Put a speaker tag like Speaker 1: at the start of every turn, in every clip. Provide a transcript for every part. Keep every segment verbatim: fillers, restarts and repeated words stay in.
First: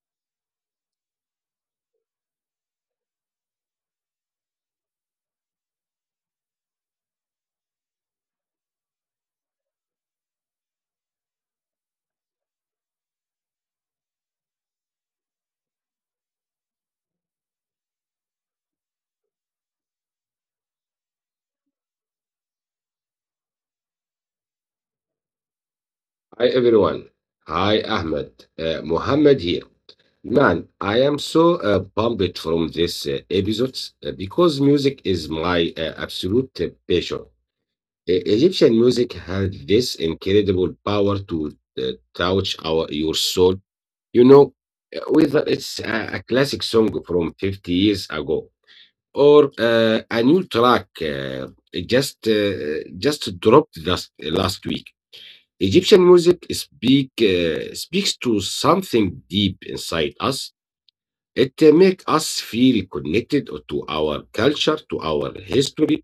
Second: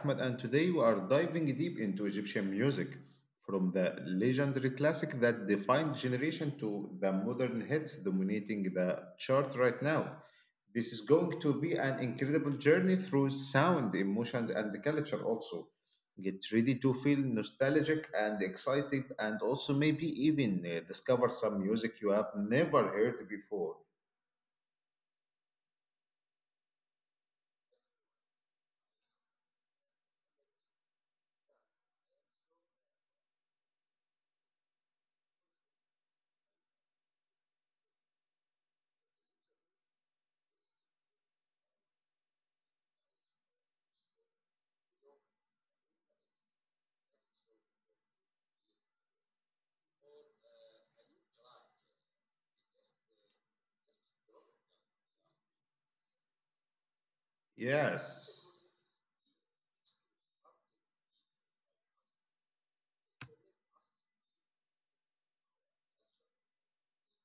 Speaker 1: Ahmed, and today we are diving deep into Egyptian music from the legendary classic that defined generation to the modern hits dominating the chart right now. This is going to be an incredible journey through sound, emotions, and the culture also. Get ready to feel nostalgic and excited, and also maybe even uh, discover some music you have never heard before.
Speaker 2: Hi everyone. Hi Ahmed. Uh, Mohammed here. Man, I am so uh, pumped from this uh, episode uh, because music is my uh, absolute uh, passion. E- Egyptian music has this incredible power to uh, touch our your soul. You know, uh, whether it's a, a classic song from fifty years ago or uh, a new track uh, just uh, just dropped just last week. Egyptian music
Speaker 1: Yes.
Speaker 2: speak uh, speaks to something deep inside us. It uh, make us feel connected to our culture, to our history,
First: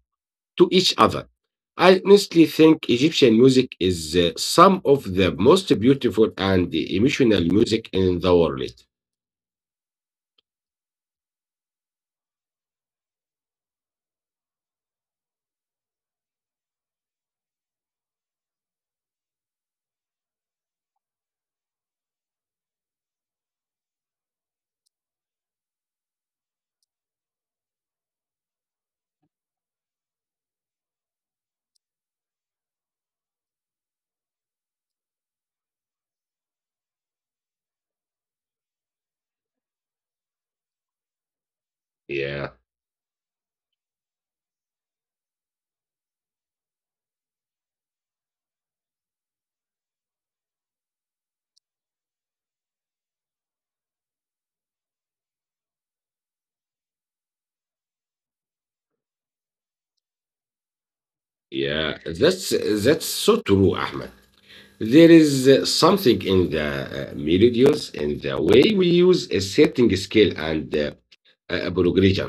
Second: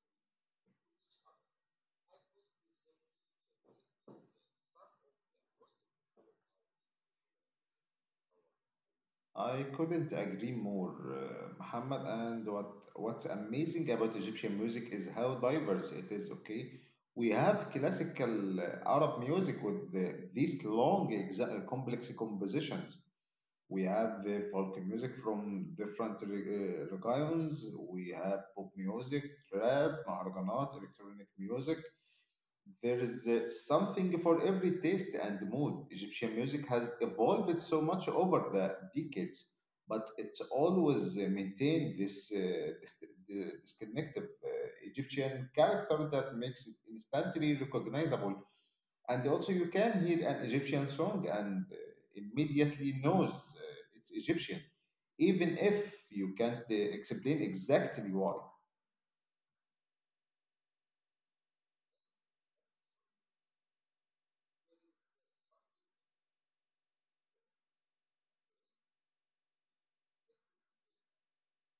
Speaker 2: to each other. I honestly think Egyptian music is uh, some of the most beautiful and emotional music in the world.
Speaker 1: I couldn't agree more, uh, Muhammad. And what what's amazing about Egyptian music is how diverse it is. Okay, we have classical uh, Arab music with the, these long, exa- uh, complex compositions. We have uh, folk music from different re- uh, regions. We have pop music, rap, maharganat, electronic music. There is uh, something for every taste and mood. Egyptian music has evolved so much over the decades, but it's always uh,
Speaker 2: Yeah,
Speaker 1: maintained this, uh, this, this connective uh, Egyptian character that makes it instantly recognizable. And also, you can hear an Egyptian song and uh, immediately knows uh, it's Egyptian, even if you can't uh, explain exactly why.
Speaker 2: yeah, that's that's so true, Ahmed. There is uh, something in the uh, melodies, in the way we use a certain scale and uh, a progression.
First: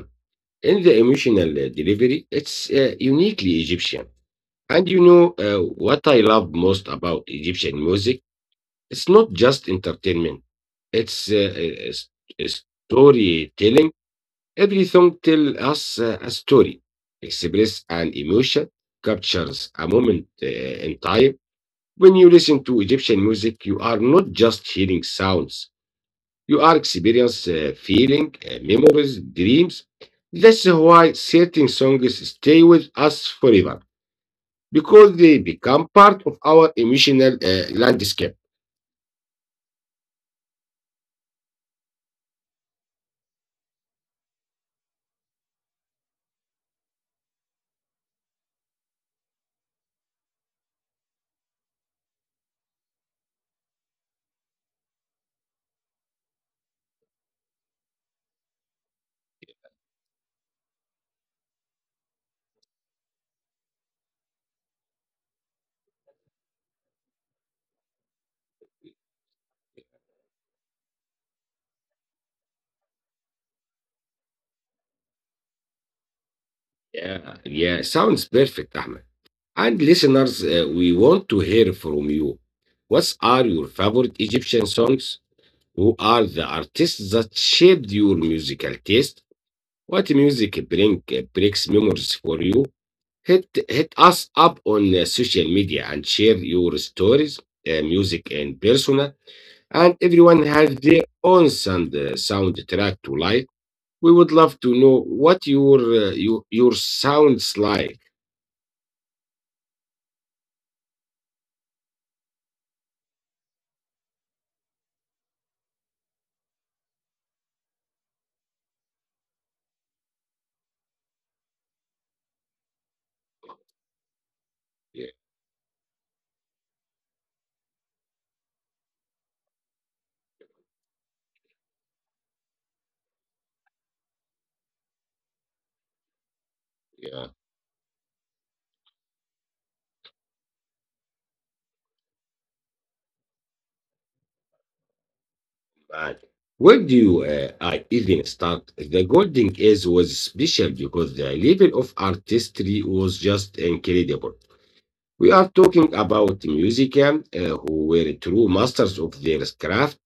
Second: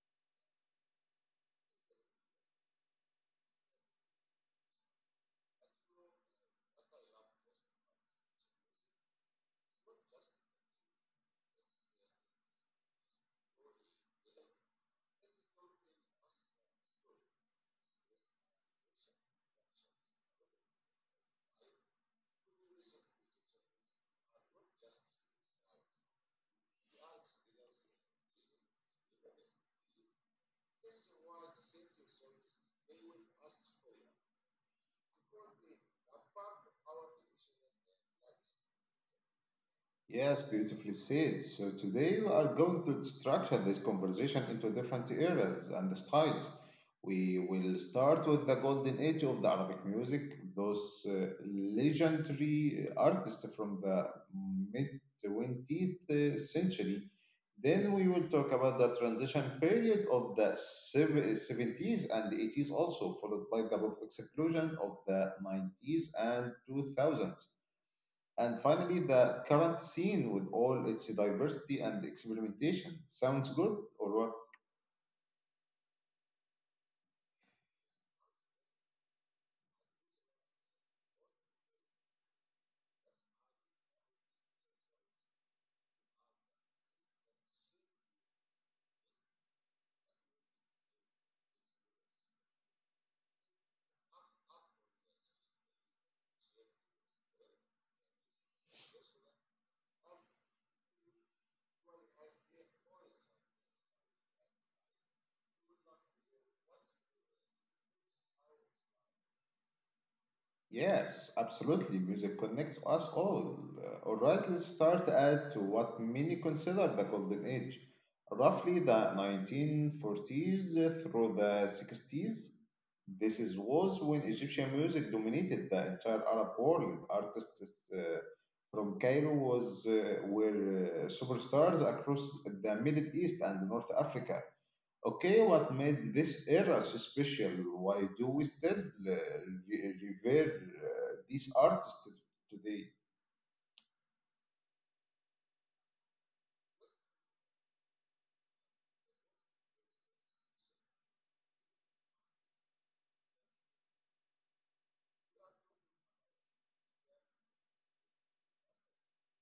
Speaker 2: In the emotional uh, delivery, it's uh, uniquely Egyptian. And you know uh, what I love most about Egyptian music? It's not just entertainment, it's uh, uh, s- uh, storytelling. Every song tells us uh, a story, express an emotion, captures a moment uh, in time. When you listen to Egyptian music, you are not just hearing sounds. You are experiencing feeling, uh, memories, dreams. That's why certain songs stay with us forever because they become part of our emotional uh, landscape.
Speaker 1: Yes, beautifully said. So today we are going to structure this conversation into different eras and styles. We will start with the golden age of the Arabic music, those uh, legendary artists from the mid twentieth century. Then we will talk about the transition period of the sev- seventies and eighties, also followed by the pop explosion of the nineties and two thousands. And finally, the current scene with all its diversity and experimentation. Sounds good, or what?
Speaker 2: Yeah, yeah, sounds perfect, Ahmed. And listeners, uh, we want to hear from you. What are your favorite Egyptian songs? Who are the artists that shaped your musical taste? What music bring, uh, breaks memories for you? Hit hit us up on uh, social media and share your stories, uh, music, and persona. And everyone has their own sound uh, soundtrack to life. We would love to know what your uh, your, your sounds like.
Speaker 1: Yes, absolutely. Music connects us all. Uh, all right, let's start at what many consider the golden age, roughly the nineteen forties through the sixties. This is was when Egyptian music
Speaker 2: Yeah,
Speaker 1: dominated the entire Arab world. Artists uh, from Cairo was uh, were uh, superstars across the Middle East and North Africa. Okay, what made this era so
Speaker 2: yeah,
Speaker 1: special? Why do we still uh, re- revere uh, these artists t- today?
Speaker 2: man. Where do you uh, I even start? The Golden Age was special because the level of artistry was just incredible. We are talking about musicians uh, who were true masters of their craft.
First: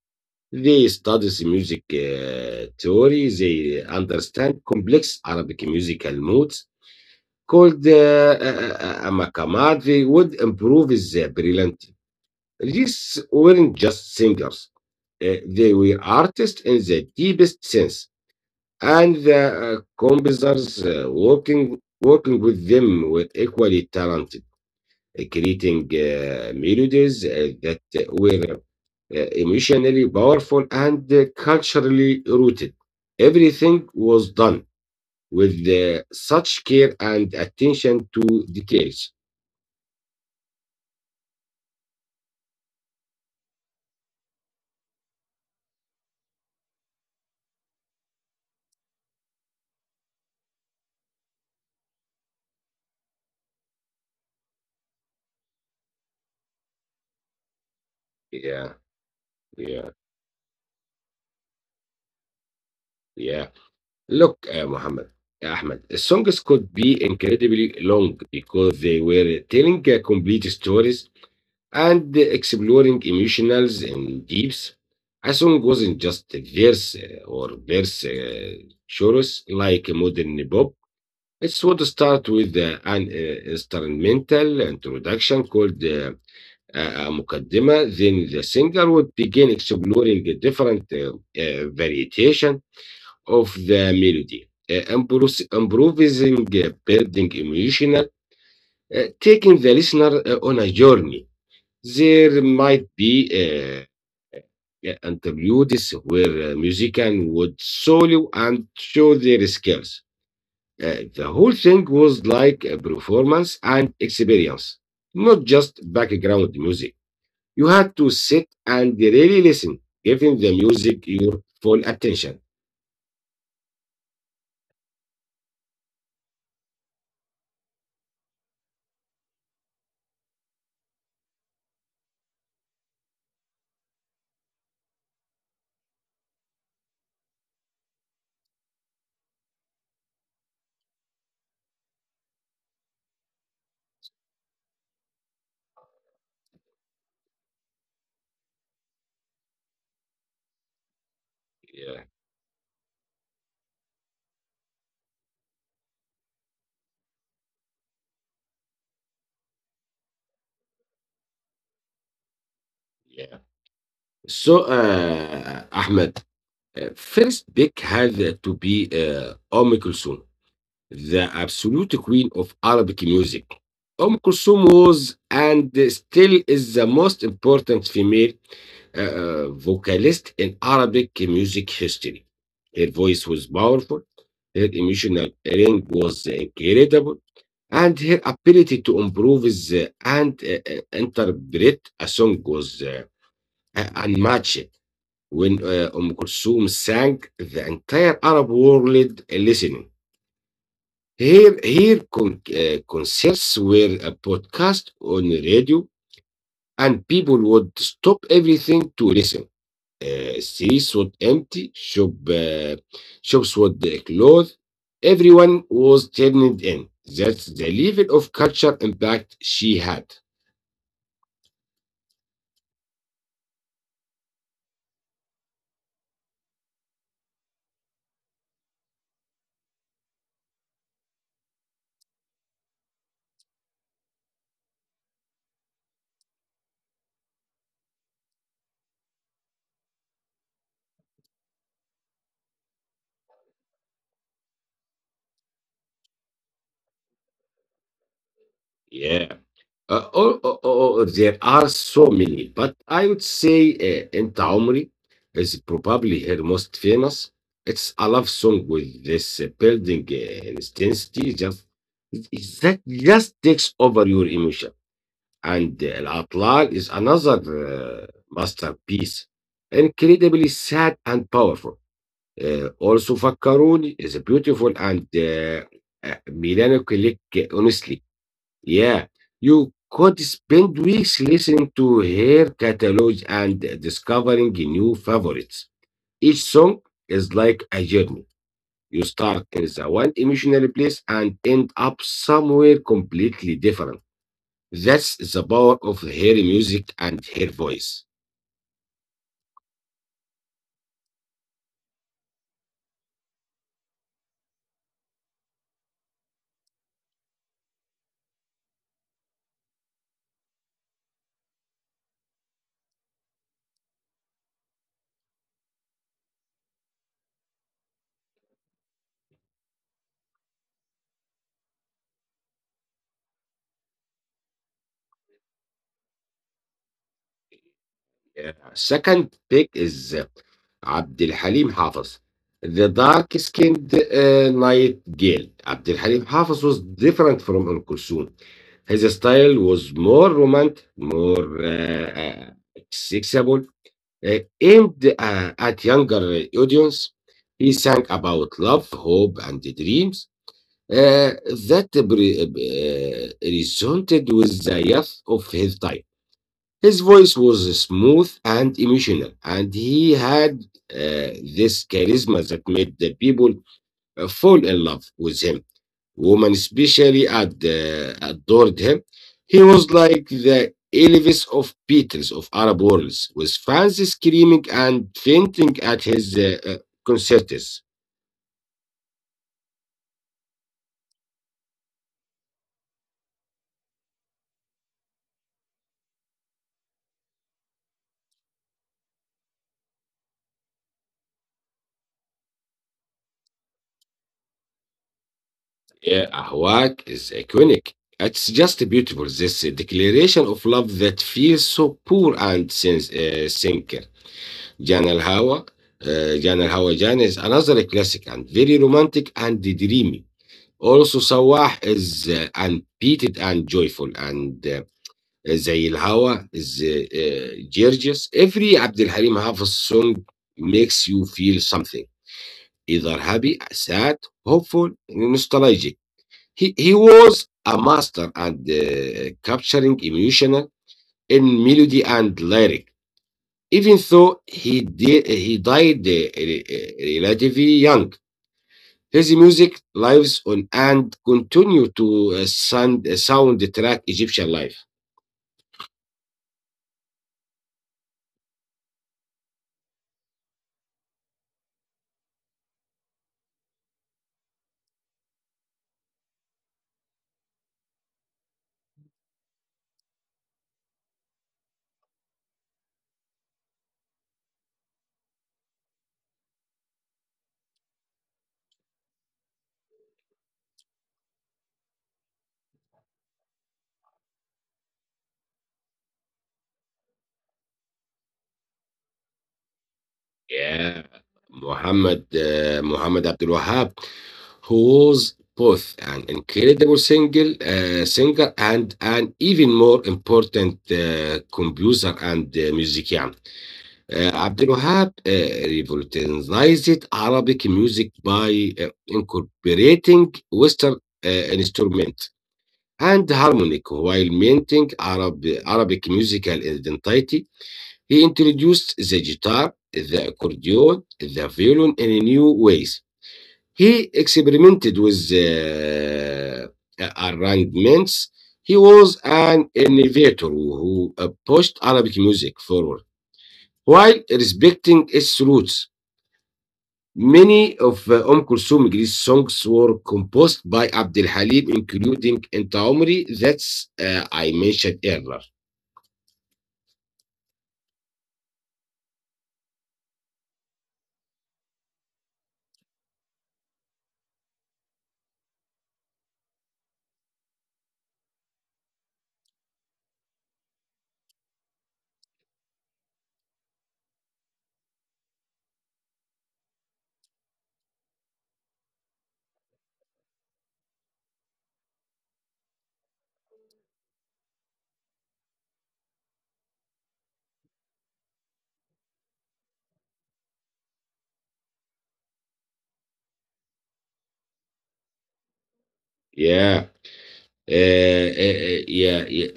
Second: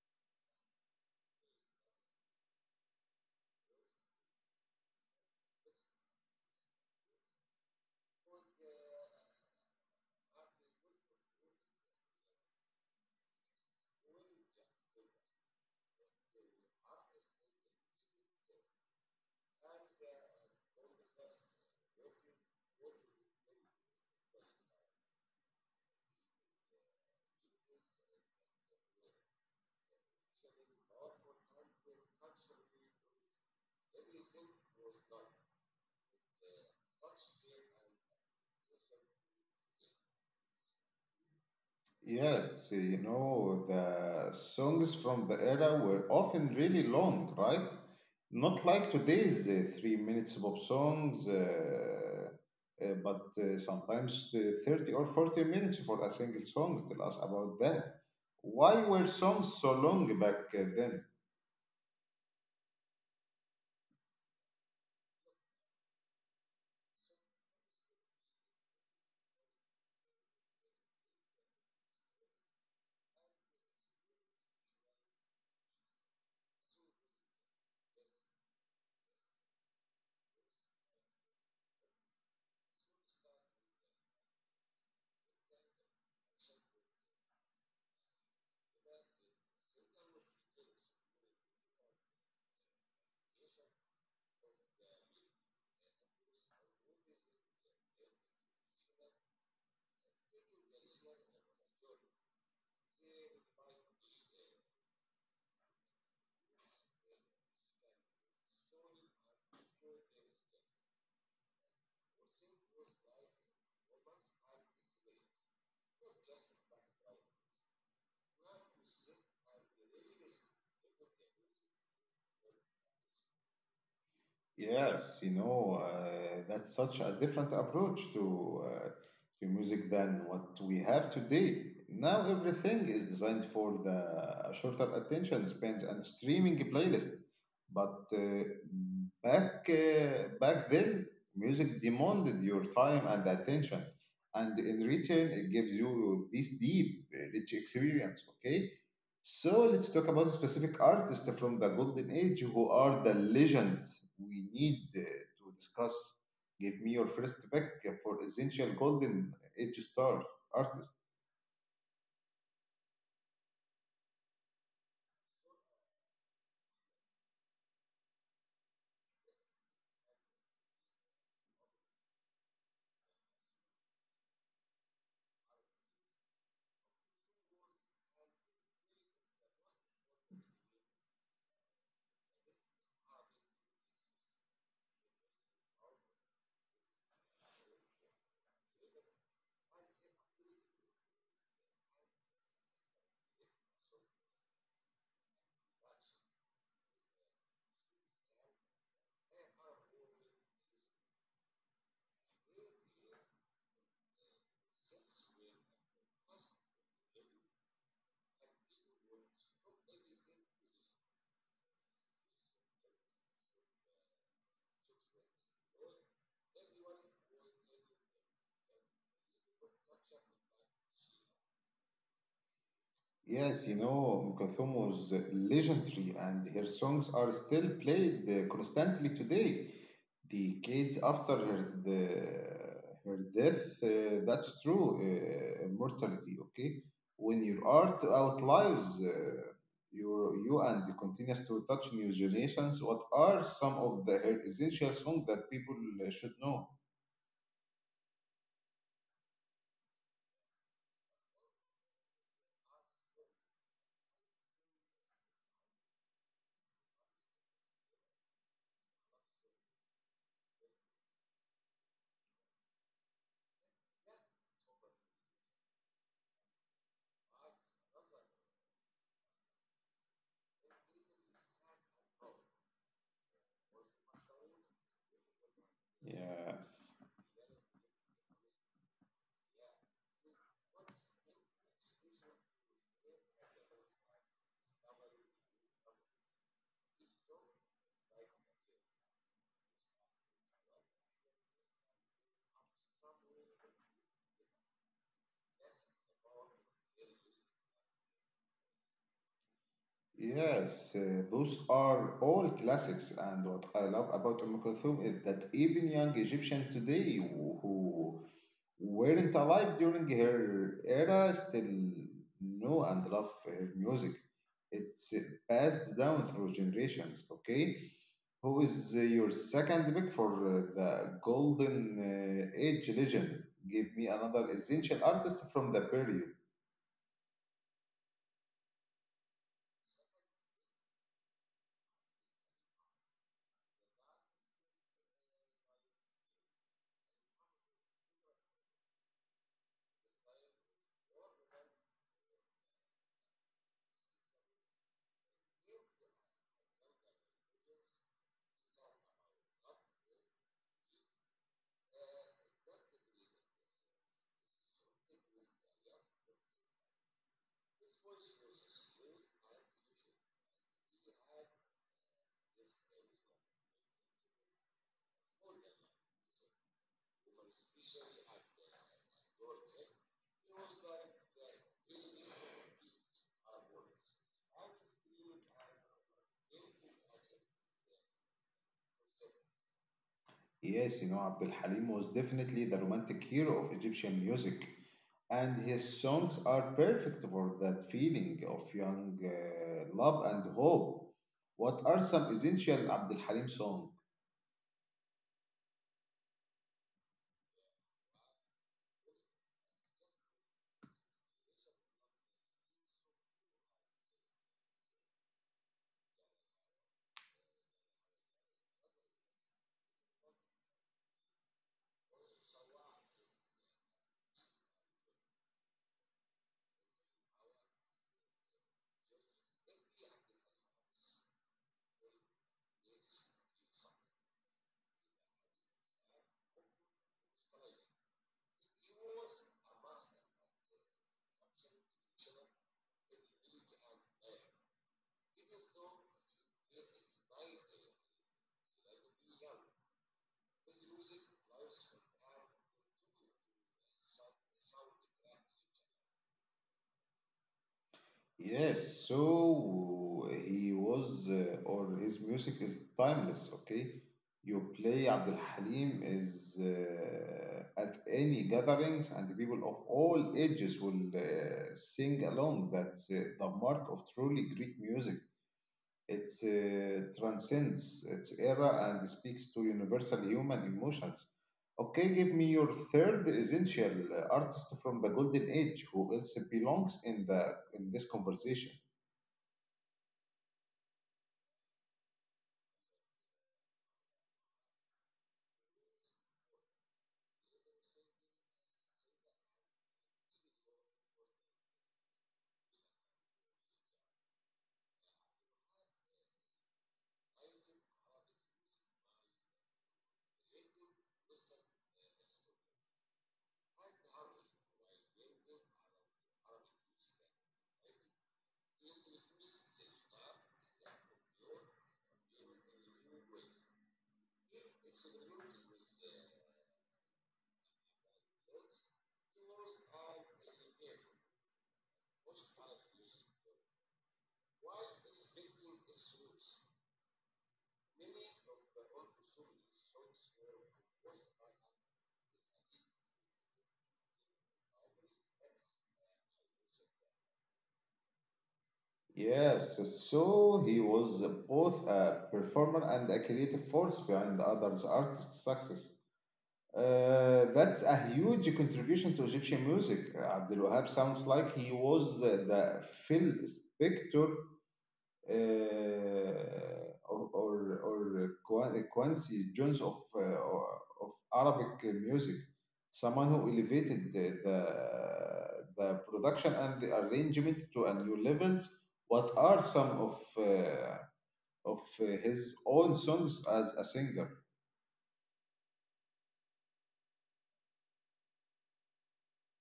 Speaker 2: They studies music uh, theory. They understand complex Arabic musical moods called uh, uh, makamat. They would improve his uh, brilliant. These weren't just singers. Uh, they were artists in the deepest sense, and the uh, composers uh, working working with them were equally talented, uh, creating uh, melodies uh, that were uh, emotionally powerful and uh, culturally rooted. Everything was done with uh, such care and attention to details.
Speaker 1: Yes, you know, the songs from the era were often really long, right? Not like today's uh, three minutes pop songs, uh, uh, but uh, sometimes uh, thirty or forty minutes for a single song. Tell us about that. Why were
Speaker 2: Yeah,
Speaker 1: songs so long
Speaker 2: yeah,
Speaker 1: back uh, then?
Speaker 2: yeah. Look, uh, Muhammad, Ahmed, songs could be incredibly long because they were telling uh, complete stories and exploring emotionals in deeps. A song wasn't just a verse uh, or verse uh, chorus like a modern pop. It would start with uh, an uh, instrumental introduction called uh, a a mukaddima. Then the singer would begin exploring the different uh, uh, variation of the melody, uh, impros- improvising, uh, building emotional, uh, taking the listener uh, on a journey. There might be uh, yeah, interludes where uh, musicians would solo and show their skills. Uh, the whole thing was like a performance and experience, not just background music. You had to sit and really listen, giving the music your full attention.
Speaker 1: Yes, you know, uh, that's such a different approach to uh, to music than what we have today. Now everything is designed for the shorter attention spans and streaming playlist. But uh, back uh, back then, music demanded your time and attention, and in return, it gives you this deep, rich experience. Okay, so let's talk about specific artists from the golden
Speaker 2: Yeah,
Speaker 1: age who are the legends we need uh, to discuss. Give me your first pick for essential golden age star artist.
Speaker 2: yeah. So, uh, Ahmed, uh, first pick had to be uh, Omicron, the absolute queen of Arabic music. Umm Kulthum was and still is the most important female uh, uh, vocalist in Arabic music history. Her voice was powerful, her emotional range was incredible, and her ability to improve the- and uh, uh, interpret a song was uh, uh, unmatched. When uh, Umm Kulthum sang, the entire Arab world listening. Here, here con- uh, concerts were a podcast on the radio, and people would stop everything to listen. Uh, streets would empty, shop, uh, shops would uh, close. Everyone was turned in. That's the level of culture impact she had.
Speaker 1: Yes, you know, Kulthum was legendary, and her songs are still played uh, constantly today. Decades after her, the, her death, uh, that's true, uh, immortality, okay? When your art outlives uh, your, you and continues to touch new generations, what are some of the, her essential songs that people uh, should know?
Speaker 2: Yeah. Uh, oh, oh, oh, oh, there are so many, but I would say uh, Enta Omri is probably her most famous. It's a love song with this uh, building uh, intensity. Just it's that just takes over your emotion. And uh, Al Atlal is another uh, masterpiece, incredibly sad and powerful. Uh, also, Fakkaruni is beautiful and uh, uh,
Speaker 1: Yes.
Speaker 2: melancholic, honestly. Yeah, you could spend weeks listening to her catalogs and discovering new favorites. Each song is like a journey. You start in the one emotional place and end up somewhere completely different. That's the power of her music and her voice.
Speaker 1: Yes, uh, those are all classics, and what I love about Umm Kulthum is that even young Egyptians today who weren't alive during her era still know and love her music. It's uh, passed down through generations, okay? Who is uh, your second pick for uh, the Golden uh, Age legend? Give me another essential artist from the period.
Speaker 2: Yeah. Second pick is uh, Abdul Halim Hafiz, the dark skinned uh, night girl. Abdul Halim Hafiz was different from Al Kulsum. His style was more romantic, more uh, uh, accessible, uh, aimed uh, at younger audience. He sang about love, hope, and dreams uh, that re- uh, resonated with the youth of his time. His voice was smooth and emotional, and he had uh, this charisma that made the people uh, fall in love with him, women, especially at the at Dordrecht. He was like the Elvis of Beatles of Arab worlds, with fans screaming and fainting at his uh, uh, concerts.
Speaker 1: Yes, you know, Abdul Halim was definitely the romantic hero of Egyptian music, and his songs are perfect for that feeling of young uh, love and hope. What are some essential Abdul Halim songs?
Speaker 2: Yeah, Ahwak is iconic. It's just beautiful. This uh, declaration of love that feels so poor and sins, uh, sincere. Jan al Hawa, uh, Jan al Hawa Jan is another classic and very romantic and dreamy. Also, Sawah is uh, unbeaten and joyful, and uh, زي الهوا is uh, uh, gorgeous. Every Abd Halim Hafiz song makes you feel something, either happy, sad, hopeful, nostalgic. He, he was a master at uh, capturing emotional in melody and lyric, even though he did, he died uh, re- uh, relatively young. His music lives on and continue to uh, sound, uh, soundtrack Egyptian life.
Speaker 1: Yes, so he was, uh, or his music is timeless, okay? You play Abdul Halim is uh, at any gatherings, and the people of all ages will uh, sing along. That's uh, the mark of truly Greek music. It uh, transcends its era and speaks to universal human emotions. Okay, give me your third essential uh, artist from the Golden Age who else belongs in the in this conversation.
Speaker 2: Yeah, Muhammad uh, Muhammad Abdul Wahab, who was both an incredible single uh, singer and an even more important uh, composer and uh, musician. آآ عبد الوهاب آآ revolutionized Arabic music by uh, incorporating western uh, instruments and harmonic while maintaining Arab Arabic musical identity. He introduced the guitar, the accordion, the violin in new ways. He experimented with uh, arrangements. He was an innovator who uh, pushed Arabic music forward while respecting its roots. Many of uh, Umm Kulthum Greece songs were composed by Abdul Halim, including Enta Omri, that's uh, I mentioned earlier.
Speaker 1: Yes, so he was both a performer and a creative force behind others' artists' success. Uh, that's a huge contribution to Egyptian music. Abdel Wahab sounds like he was the Phil Spector uh, or or or Quincy Jones of uh, of Arabic music, someone who elevated the the, the production and the arrangement to a new level. What are some of uh, of his own songs as a singer?
Speaker 2: Yeah. Uh, yeah, yeah, yeah,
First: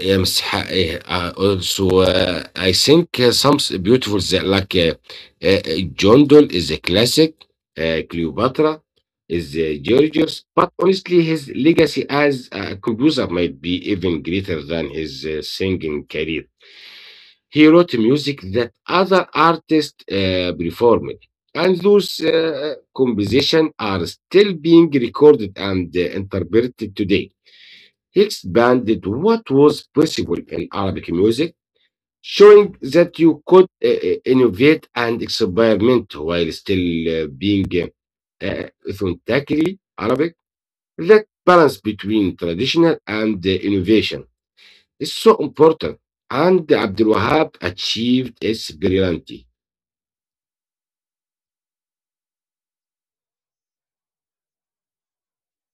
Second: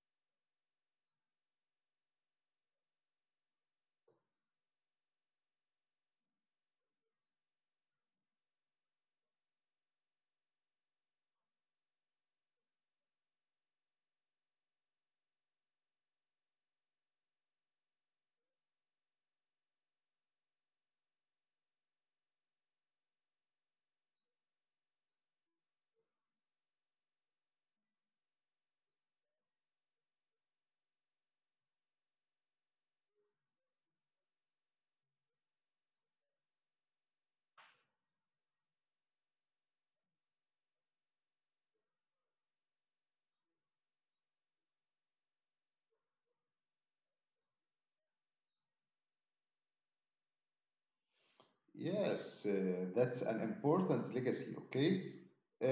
Speaker 2: yeah, mister Ha- eh, uh, Also, uh, I think uh, some s- beautiful that like uh, uh, John Donne is a classic, uh, Cleopatra is uh, Georgios, but honestly, his legacy as a composer might be even greater than his uh, singing career. He wrote music that other artists uh, performed, and those uh, compositions are still being recorded and uh, interpreted today. He expanded what was possible in Arabic music, showing that you could uh, uh, innovate and experiment while still uh, being uh, uh, authentically Arabic. That balance between traditional and uh, innovation is so important, and Abdul Wahab achieved its brilliancy.
Speaker 1: Yes, uh, that's an important legacy, okay? Uh,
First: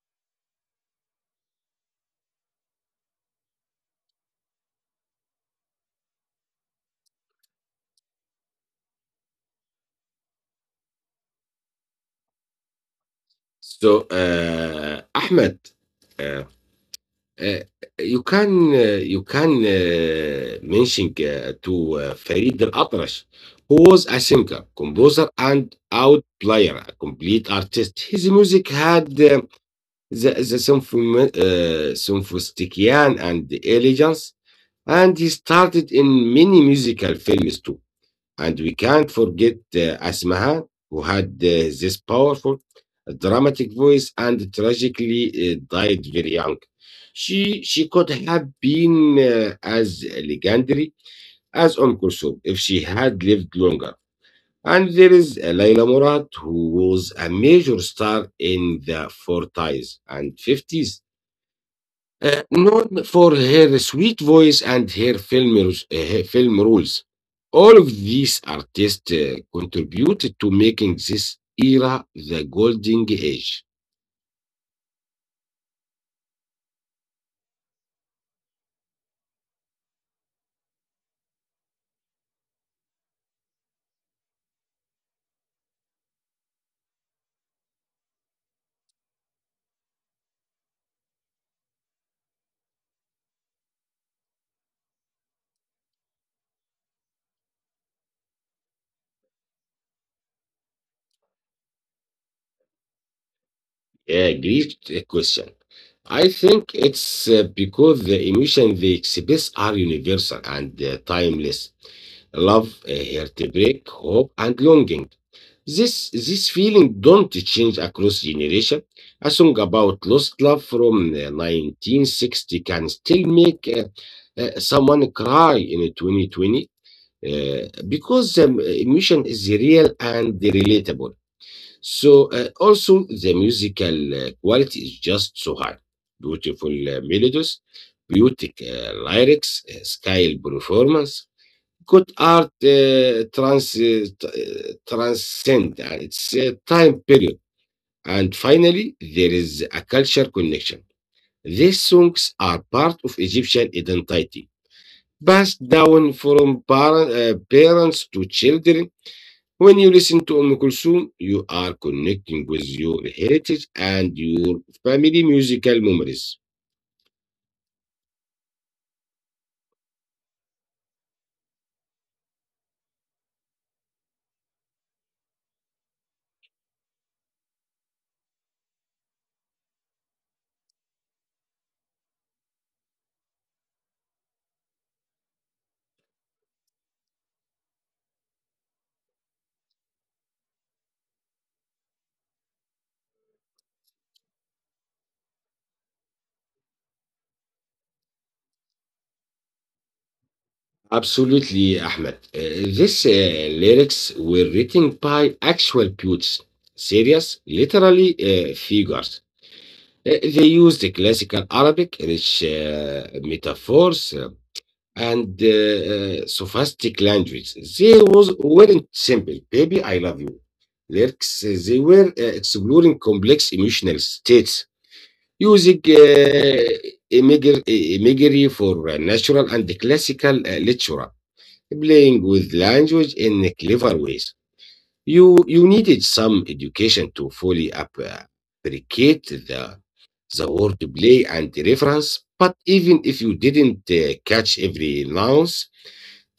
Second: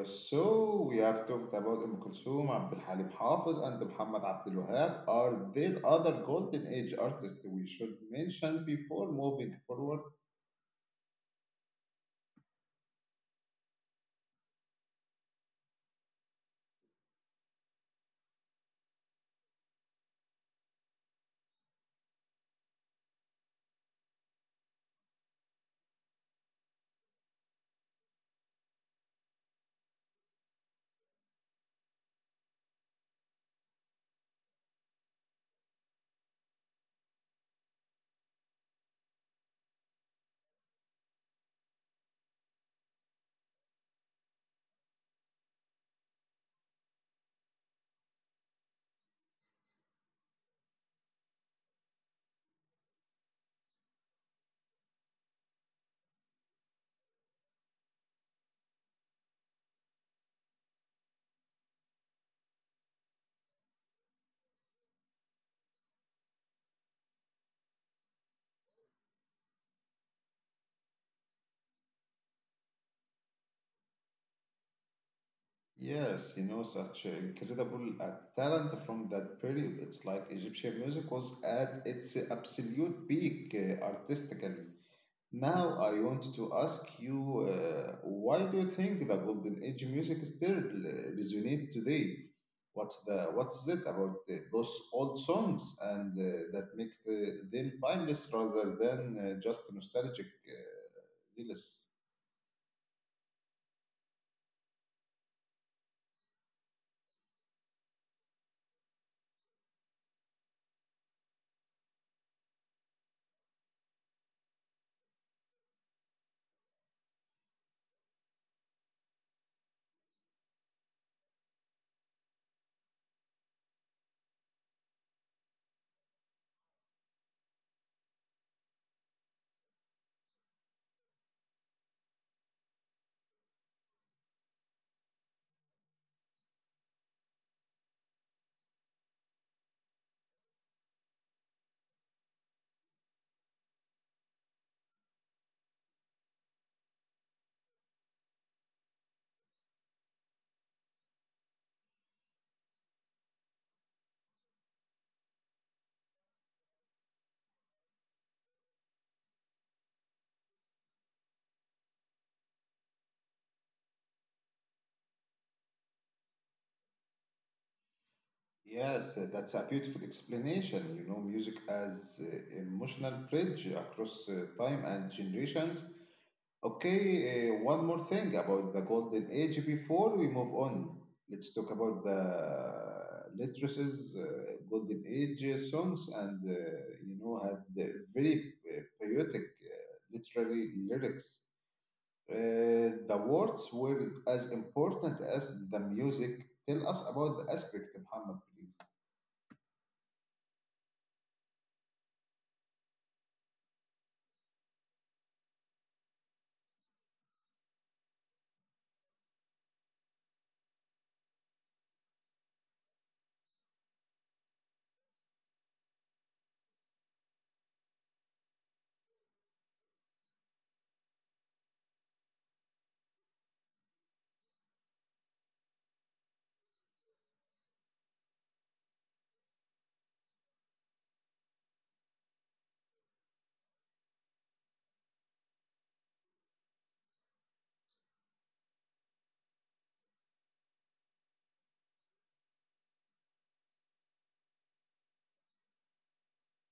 Speaker 1: uh, so we have talked about Umm Kulthum, Abdul Halim Hafiz, and Muhammad Abdul Wahab. Are there other golden age artists we should mention before moving forward?
Speaker 2: So, uh, Ahmed, uh, Uh, you can uh, you can uh, mention uh, to uh, Farid Al-Atrash, who was a singer, composer, and out player, a complete artist. His music had uh, the, the symphom- uh, sophistication and elegance, and he started in many musical films too. And we can't forget uh, Asmahan, who had uh, this powerful, dramatic voice and tragically uh, died very young. She, she could have been uh, as legendary as Umm Kulthum if she had lived longer. And there is uh, Layla Murad, who was a major star in the forties and fifties uh, known for her sweet voice and her film, rus- uh, her film roles. All of these artists uh, contributed to making this era the golden age.
Speaker 1: Yes, you know, such incredible uh, talent from that period. It's like Egyptian music was at its absolute peak uh, artistically. Now I want to ask you, uh, why do you think the golden age music still uh, resonates today? What's the what's it about uh, those old songs and uh, that make uh, them timeless rather than uh, just nostalgic uh, lyrics?
Speaker 2: Yeah, great uh, question. I think it's uh, because the emotions they express are universal and uh, timeless. Love, uh, heartbreak, hope, and longing. This this feeling don't change across generation. A song about lost love from uh, nineteen sixty can still make uh, uh, someone cry in twenty twenty uh, because um, emotion is real and relatable. So uh, also the musical uh, quality is just so high. Beautiful uh, melodies, beautiful uh, lyrics, uh, scale performance. Good art uh, trans, uh, t- uh, transcend uh, its uh, time period. And finally, there is a culture connection. These songs are part of Egyptian identity, passed down from par- uh, parents to children. When you listen to Umm Kulthum, you are connecting with your heritage and your family musical memories.
Speaker 1: Yes, uh, that's a beautiful explanation. You know, music as uh, emotional bridge across uh, time and generations. Okay, uh, one more thing about the golden age before we move on. Let's talk about the literacies, uh, golden age songs, and uh, you know had the very uh, poetic, uh, literary lyrics. Uh, the words were as important as the music. Tell us about the aspect, Muhammad, please.
Speaker 2: Absolutely, Ahmed. Uh, These uh, lyrics were written by actual poets, serious, literally uh, figures. Uh, They used the classical Arabic, rich uh, metaphors, uh, and uh, uh, sophistic language. They was, weren't simple, baby, I love you. Lyrics, uh, they were uh, exploring complex emotional states using uh, imagery imagery for uh, natural and classical uh, literature, playing with language in clever ways. You you needed some education to fully ap- appreciate the the wordplay and the reference. But even if you didn't uh, catch every nuance,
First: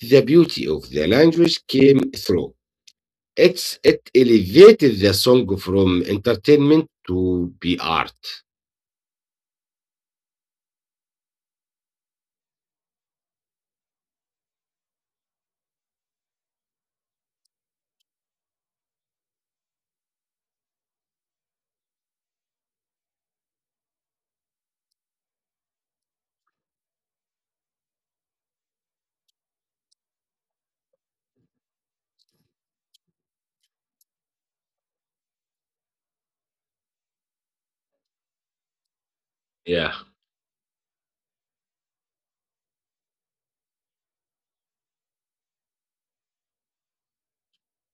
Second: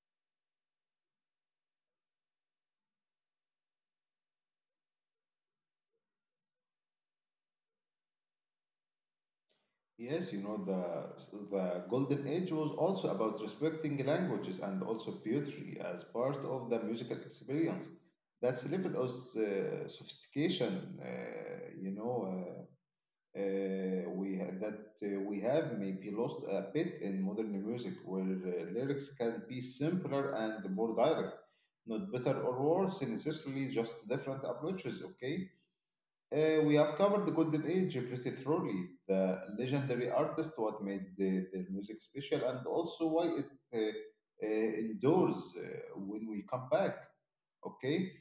Speaker 2: the beauty of the language came through. It's it elevated the song from entertainment to be art.
Speaker 1: Yes, you know, the, the Golden Age was also about respecting languages and also poetry as part of the musical experience. That's level of uh, sophistication, uh, you know, uh, uh, we ha- that uh, we have maybe lost a bit in modern music, where uh, lyrics can be simpler and more direct, not better or worse necessarily, just different approaches. Okay, uh, we have covered the golden age pretty thoroughly, the legendary
Speaker 2: Yeah.
Speaker 1: artists, what made the, their music special, and also why it uh, uh, endures uh, when we come back. Okay,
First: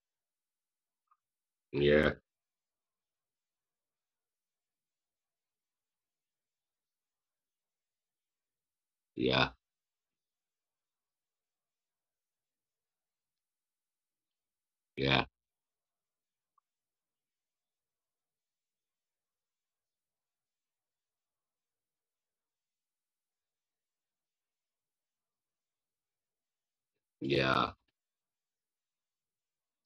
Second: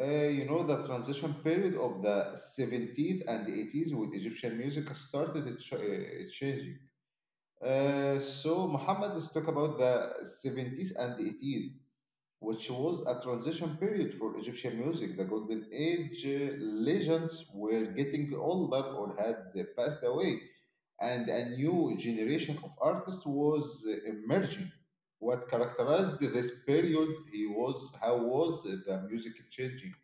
Speaker 1: uh, you know the transition period of
Speaker 2: Yeah,
Speaker 1: the seventies and eighties with Egyptian music started it ch- uh, changing. Uh, so Muhammad, let's talk
Speaker 2: yeah,
Speaker 1: about the seventies and eighties which was a transition period for Egyptian music. The
Speaker 2: yeah.
Speaker 1: Golden Age uh, legends were getting older or had uh, passed away, and a new generation of artists was uh, emerging. What characterized this period he was
Speaker 2: Yeah,
Speaker 1: how was the music changing?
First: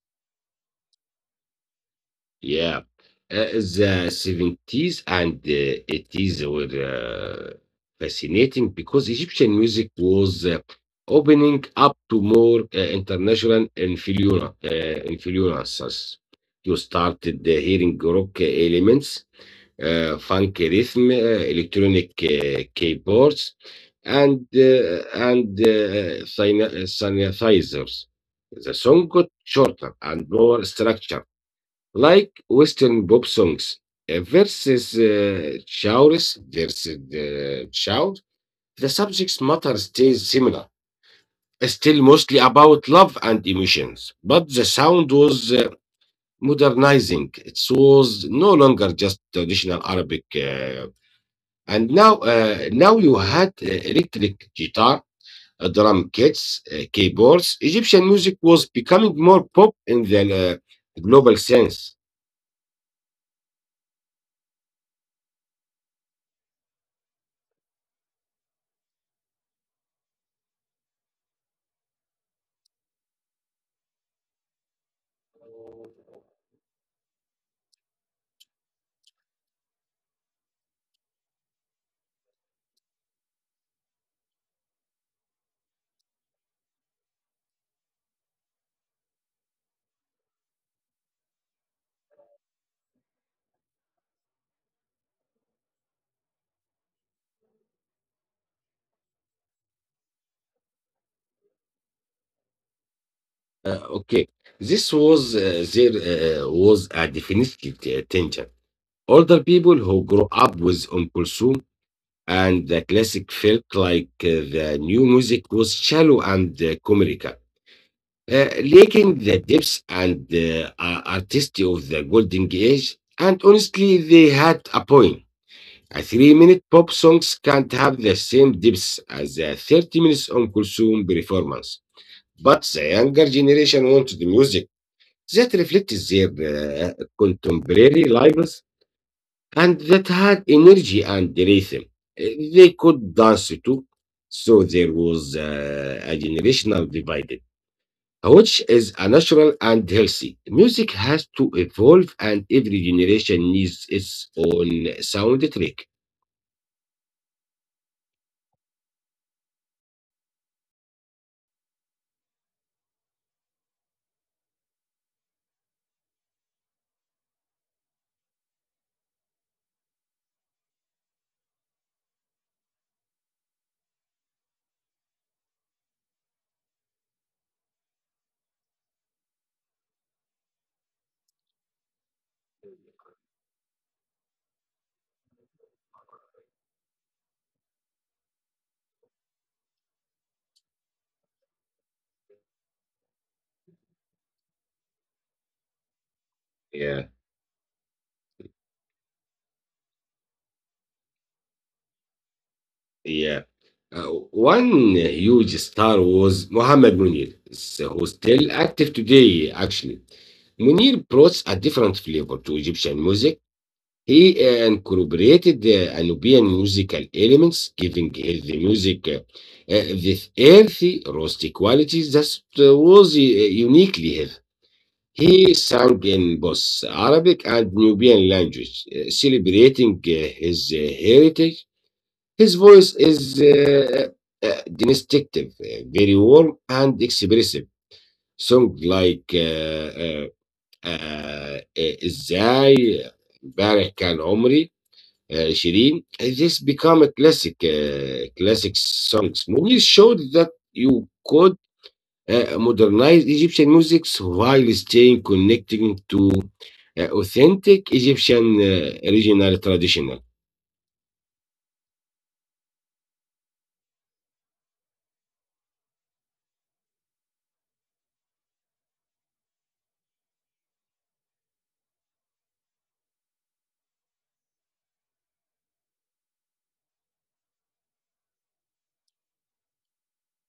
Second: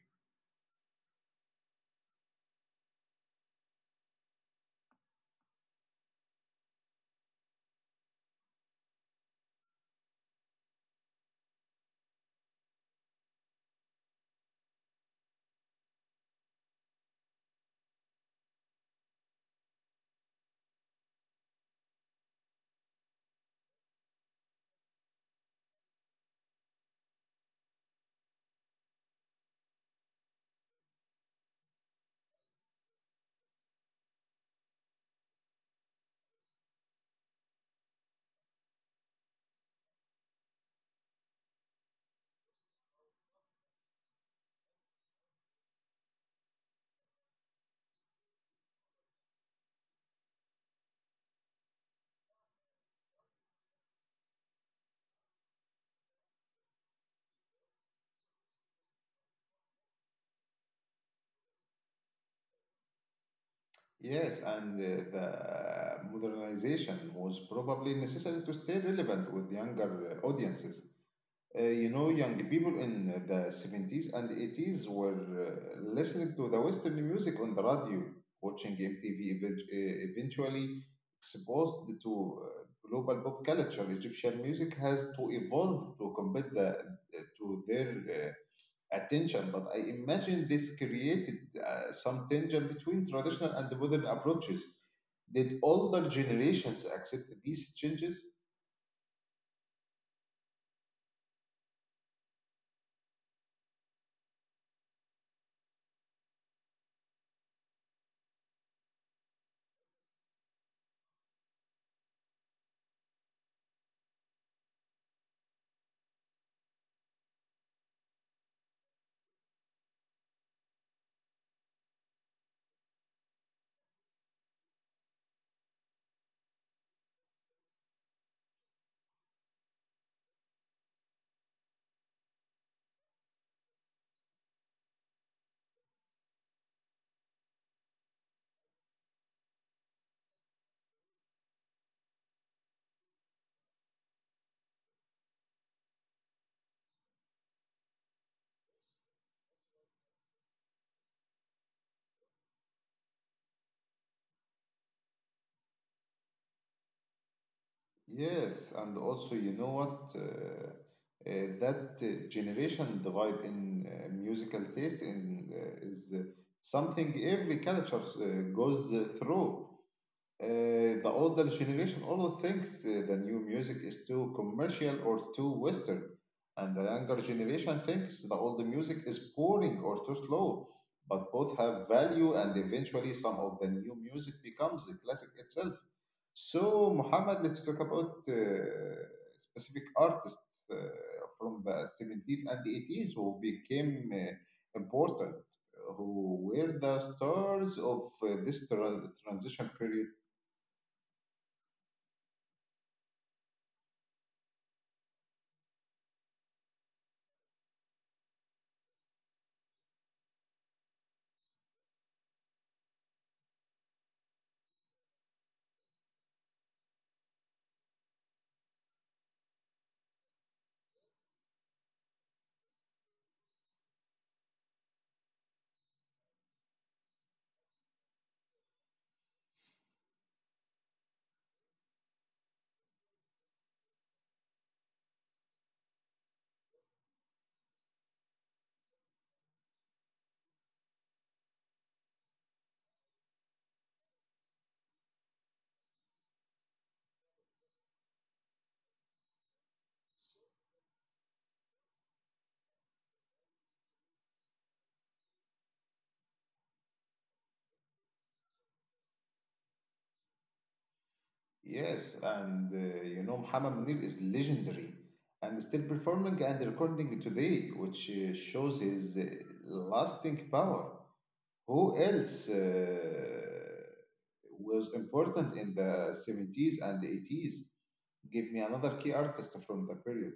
Speaker 2: yeah. Uh, the seventies and uh, eighties were uh, fascinating because Egyptian music was uh, opening up to more uh, international influence, uh, influences. You started uh, hearing rock elements, uh, funk rhythm, uh, electronic uh, keyboards, and uh, and uh, syna- synthesizers. The song got shorter and more structured like Western pop songs uh, versus uh, genres versus the shout, the subject matter stays similar. Still mostly about love and emotions, but the sound was uh, modernizing. It was no longer just traditional Arabic. Uh, and now, uh, now you had uh, electric guitar, uh, drum kits, uh, keyboards. Egyptian music was becoming more pop in the uh, global sense.
Speaker 1: Yes, and uh, the modernization was probably necessary to stay relevant with younger uh, audiences. Uh, you know, young people in the seventies and eighties were uh, listening to the Western music on the radio, watching M T V, event- uh, eventually exposed to uh, global pop culture. Egyptian music has to evolve to compete the, to their uh, attention, but I imagine this created uh, some tension between traditional and modern approaches. Did older generations accept these changes?
Speaker 2: Uh, okay, this was uh, there uh, was a definite uh, tension. Older people who grew up with on Kulsum and the classic felt like uh, the new music was shallow and uh, commercial, uh, lacking the depth and uh, a- artistry of the golden age. And honestly, they had a point. A three-minute pop songs can't have the same depth as a thirty minutes on Kulsum performance. But the younger generation wanted music that reflected their uh, contemporary lives and that had energy and rhythm. Uh, They could dance too, so there was uh, a generational divide, which is a natural and healthy. Music has to evolve, and every generation needs its own soundtrack.
Speaker 1: Yes, and also, you know what? Uh, uh, that uh, generation divide in uh, musical taste in, uh, is uh, something every culture uh, goes uh, through. Uh, the older generation always thinks uh, the new music is too commercial or too Western, and the younger generation thinks the old music is boring or too slow. But both have value, and eventually, some of the new music becomes a classic itself. So, Muhammad, let's talk about uh, specific artists uh, from the seventeenth and eighties who became uh, important, who were
Speaker 2: Yeah,
Speaker 1: the stars of uh, this tra- transition period.
Speaker 2: yeah. Uh, One huge star was Mohammed Munir, so who's still active today, actually. Munir brought a different flavor to Egyptian music. He uh, incorporated the Nubian musical elements, giving his music uh, uh, this earthy, rustic quality that uh, was uh, uniquely his. He sang in both Arabic and Nubian language, uh, celebrating uh, his uh, heritage. His voice is uh, uh, uh, distinctive, uh, very warm and expressive. Songs like uh, uh, آآ أ إزاي امبارح كان عمري آآ twenty this become a classic uh, classic songs movies showed that you could uh, modernize Egyptian music while staying connecting to uh, authentic Egyptian uh, original traditional.
Speaker 1: Yes, and uh, you know, Muhammad Munir is legendary and still performing and recording today, which uh, shows his uh, lasting power. Who else uh, was important in the seventies and eighties? Give me another key artist from the period.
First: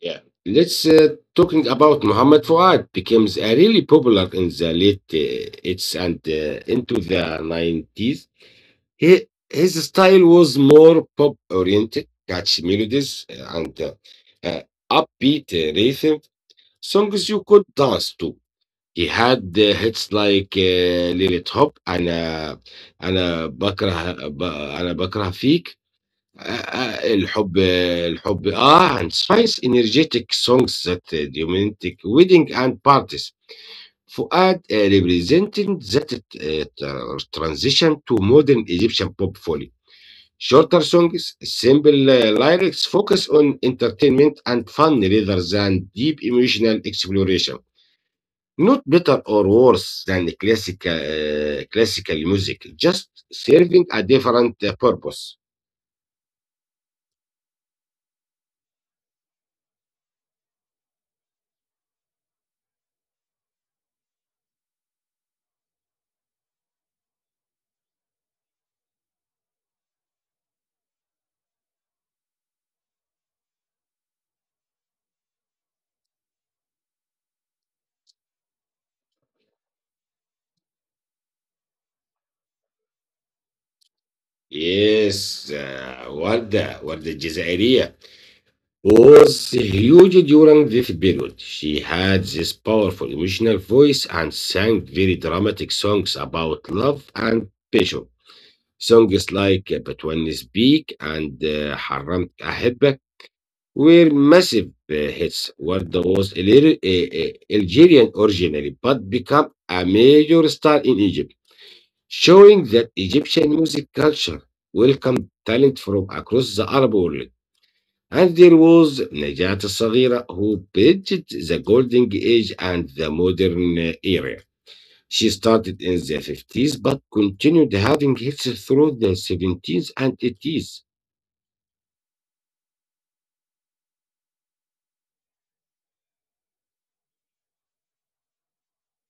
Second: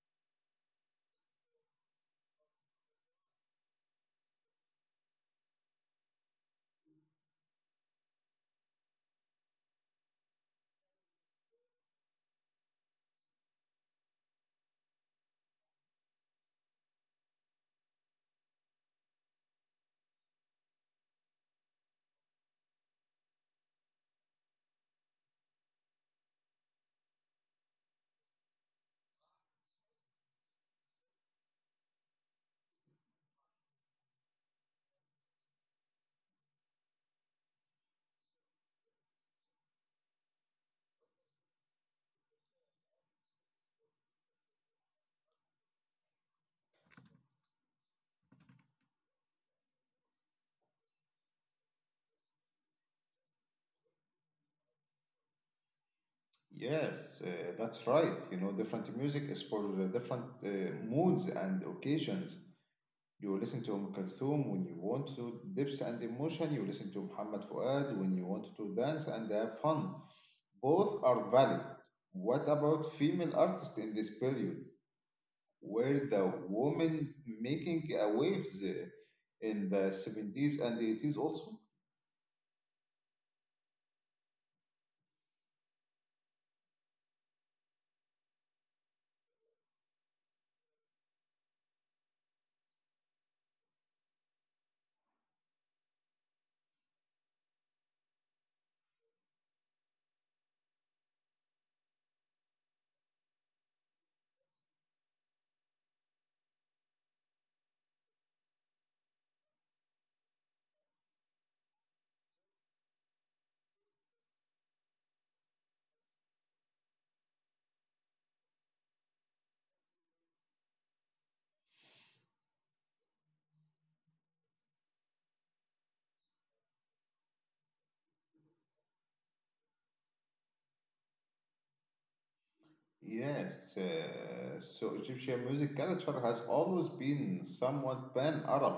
Speaker 2: Yeah. Let's uh, talking about Muhammad Fuad becomes uh, really popular in the late uh, eighties and uh, into the nineties. He, his style was more pop oriented, catchy melodies, uh, and uh, uh, upbeat uh, rhythm songs you could dance to. He had uh, hits like uh, Lilith Hop and uh, أنا بكره ب- أنا بكره فيك آه، آه، الحب الحب آه and Spice energetic songs that uh, romantic wedding and parties فؤاد uh, representing that uh, tr- transition to modern Egyptian pop folly. Shorter songs, simple uh, lyrics focus on entertainment and fun rather than deep emotional exploration. Not better or worse than classical uh, classical music, just serving a different uh, purpose.
Speaker 1: Yes, uh, that's right. You know, different music is for the different uh, moods and occasions. You listen to Umm Kulthum when you want to dips and emotion. You listen to Muhammad Fuad when you want to dance and have fun. Both are valid. What about female artists in this period? Were the women making uh, waves uh, in the seventies and eighties also?
Speaker 2: Yes, uh, Warda, Warda الجزائرية was huge during this period. She had this powerful emotional voice and sang very dramatic songs about love and passion. Songs like uh, "But When Speak" and uh, "حرمت أحبك" were massive uh, hits. Warda was Alger- eh, eh, Algerian originally, but became a major star in Egypt, showing that Egyptian music culture welcomed talent from across the Arab world. And there was Najat Al-Saghira, who bridged the golden age and the modern uh, era. She started in the fifties but continued having hits through the seventies and eighties.
Speaker 1: Yes, uh, so Egyptian music culture has always been somewhat pan-Arab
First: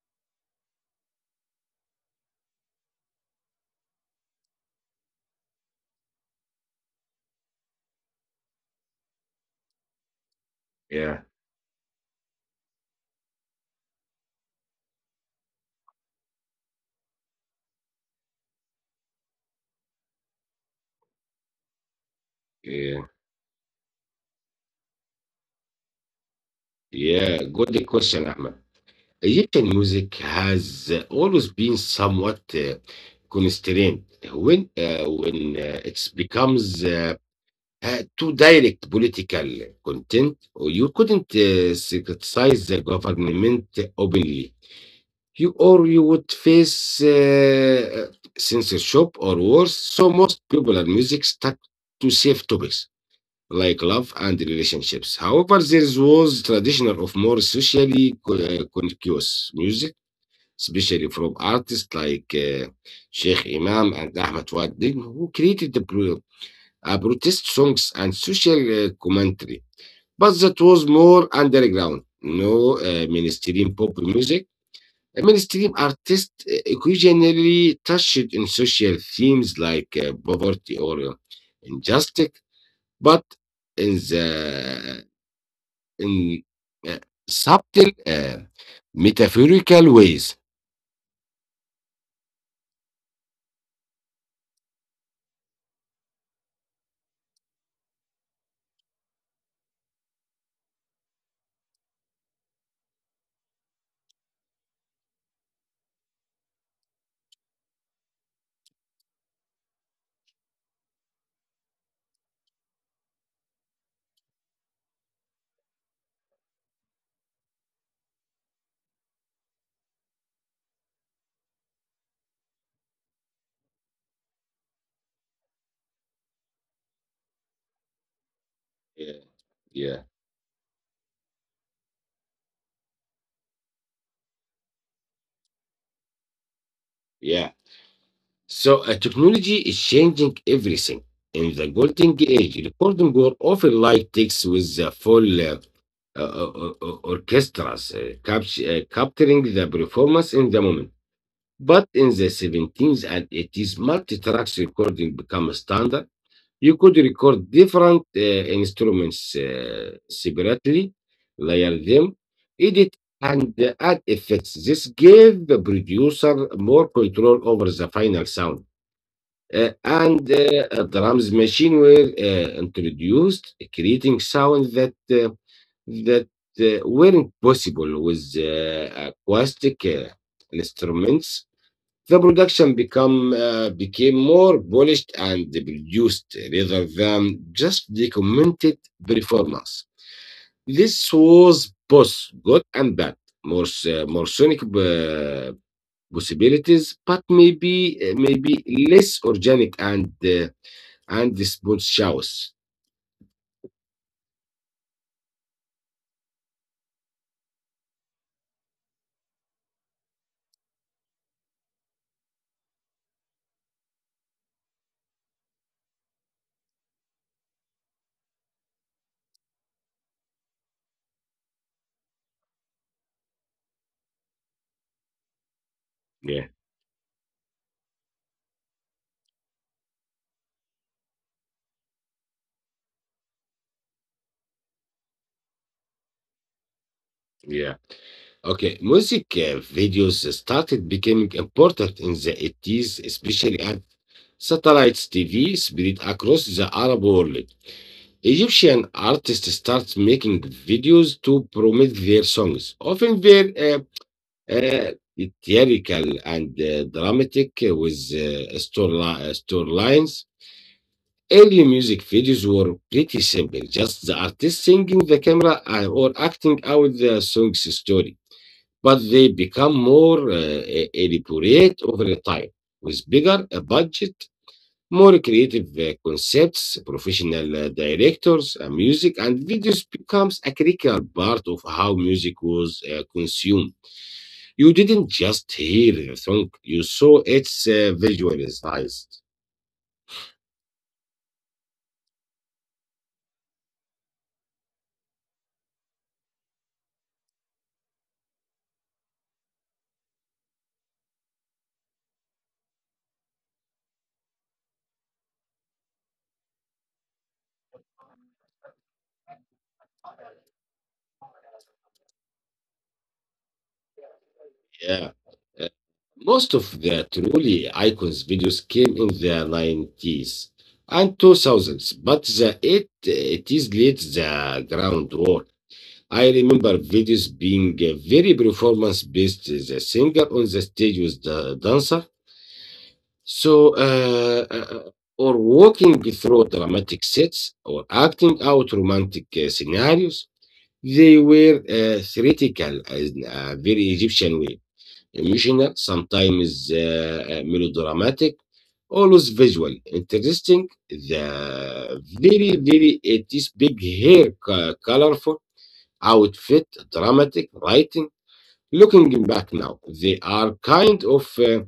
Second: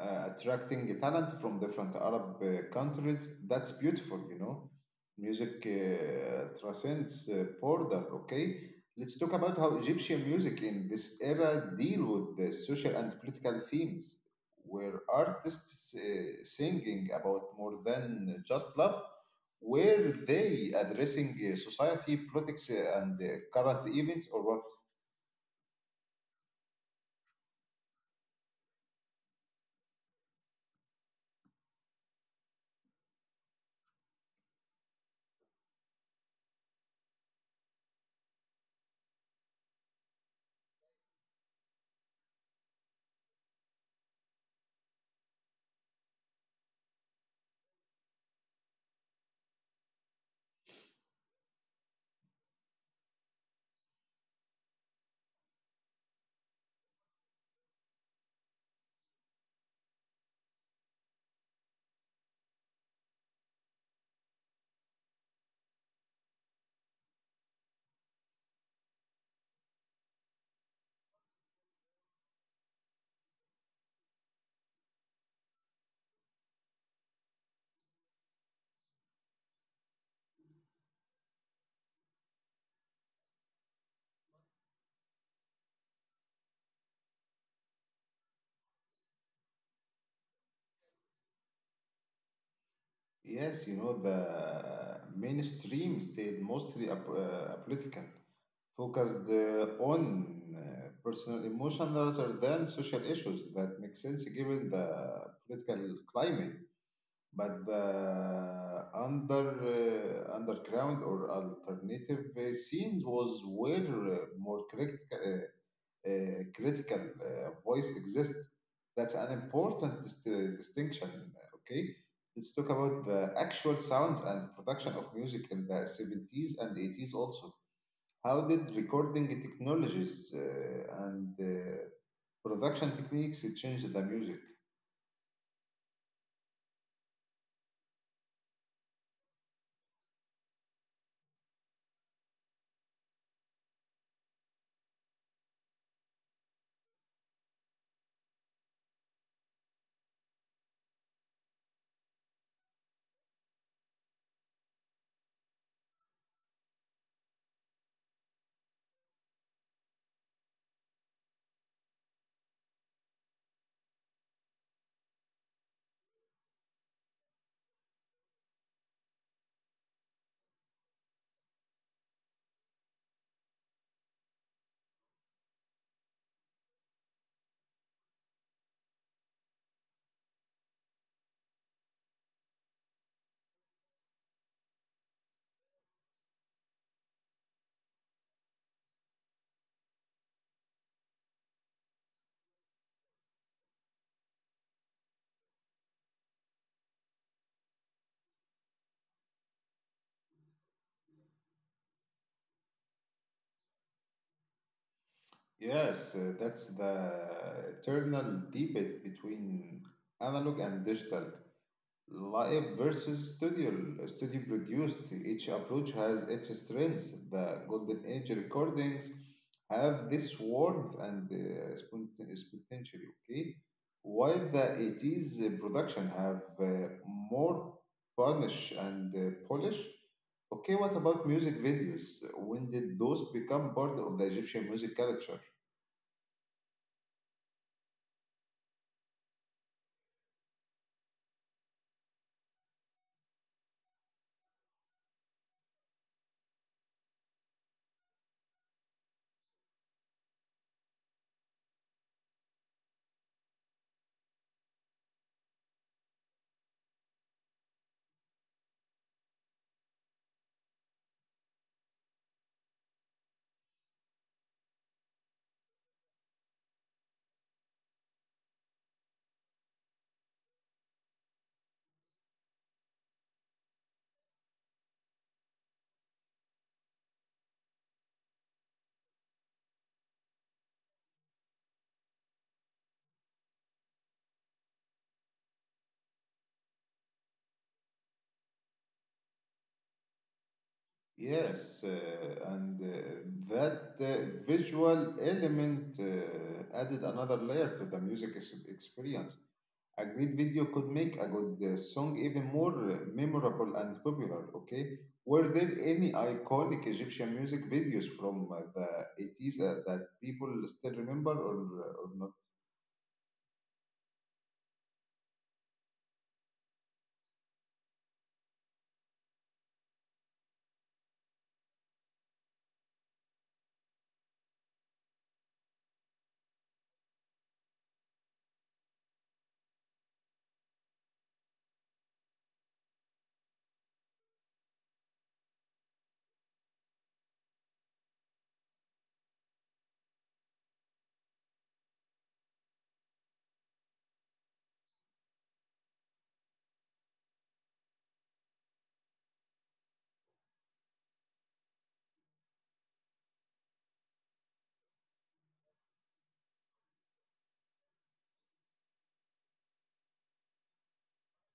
Speaker 1: uh, attracting talent from different Arab uh, countries. That's beautiful, you know. Music uh, transcends uh, border. Okay, let's talk about how Egyptian music in this
Speaker 2: Yeah,
Speaker 1: era deal with the social and political themes, where artists uh, singing about more than just love. Were they addressing uh, society, politics, uh, and
Speaker 2: yeah,
Speaker 1: uh, current events, or what?
Speaker 2: yeah. Good question, Ahmed. Egyptian music has uh, always been somewhat uh, constrained when uh, when uh, it becomes uh, too direct political content, or you couldn't uh, criticize the government openly. You or you would face uh, censorship or worse. So most people and music stuck to safe topics like love and relationships. However, there was traditional of more socially co- uh, conscious music, especially from artists like uh, Sheikh Imam and Ahmed Wadid, who created the pro- uh, protest songs and social uh, commentary. But that was more underground, no uh, mainstream pop music. Mainstream artists uh, occasionally touched on social themes like uh, poverty or uh, injustice, but in the in uh, subtle, uh, metaphorical ways.
Speaker 1: Yes, you know, the mainstream stayed mostly ap- uh, apolitical, focused uh, on uh, personal emotion rather than social issues. That makes sense given the political climate. But the under uh, underground or alternative uh, scenes was where uh, more critical uh, critical uh, voice exist. That's an important dist- distinction. uh, Okay, let's talk about the actual sound and production of music in the seventies and eighties also. How did recording technologies
Speaker 2: Yeah,
Speaker 1: uh,
Speaker 2: yeah,
Speaker 1: and uh, production techniques change the music?
Speaker 2: yeah. So uh, technology is changing everything. In the golden age, recording were often like takes with the full uh, uh, uh, uh, orchestras, uh, capt- uh, capturing the performance in the moment. But in the seventeens, and eighties, multi tracks recording became standard. You could record different uh, instruments uh, separately, layer them, edit, and uh, add effects. This gave the producer more control over the final sound. Uh, and uh, uh, Drums machine were uh, introduced, creating sounds that uh, that uh, weren't possible with uh, acoustic uh, instruments. The production become uh, became more polished and produced rather than just documented performance. This was both good and bad. More, s- more sonic uh, possibilities, but maybe uh, maybe less organic and uh, and spontaneous.
Speaker 1: Yes, uh, that's the eternal debate between analog and digital. Live versus studio. Studio produced. Each approach has its strengths. The golden age recordings have this warmth and uh, spontan- spontaneity, okay? While the eighties production have
Speaker 2: Yeah,
Speaker 1: uh, more punish and uh, polish. Okay, what about music videos? When did those become part of the Egyptian music culture?
Speaker 2: yeah. Okay, music uh, videos started becoming important in the eighties, especially as satellites T V spread across the Arab world. Egyptian artists start making videos to promote their songs. Often very uh, uh, theatrical and uh, dramatic uh, with uh, storyli- uh, storylines. Early music videos were pretty simple, just the artist singing the camera uh, or acting out the song's story. But they become more uh, e- elaborate over time, with bigger uh, budget, more creative uh, concepts, professional uh, directors, uh, music, and videos becomes a critical part of how music was uh, consumed. You didn't just hear the song; you saw its uh, visualized.
Speaker 1: Yes, uh, and uh, that uh, visual element uh, added another layer to the music ex- experience. A great video could make a good uh, song even more uh, memorable and popular, okay? Were there any iconic Egyptian music videos from uh, the eighties uh, that people still remember, or, or not?
Speaker 2: Yeah. Uh, Most of the truly icons videos came in the nineties and two thousands, but the eight, it is laid the groundwork. I remember videos being uh, very performance based. The singer on the stage with the dancer. So, uh, uh, or walking through dramatic sets or acting out romantic uh, scenarios. They were uh, theatrical uh, in a very Egyptian way, emotional, sometimes uh, uh, melodramatic, always visual, interesting, the very, very, it is big hair, co- colorful outfit, dramatic writing. Looking back now, they are kind of uh,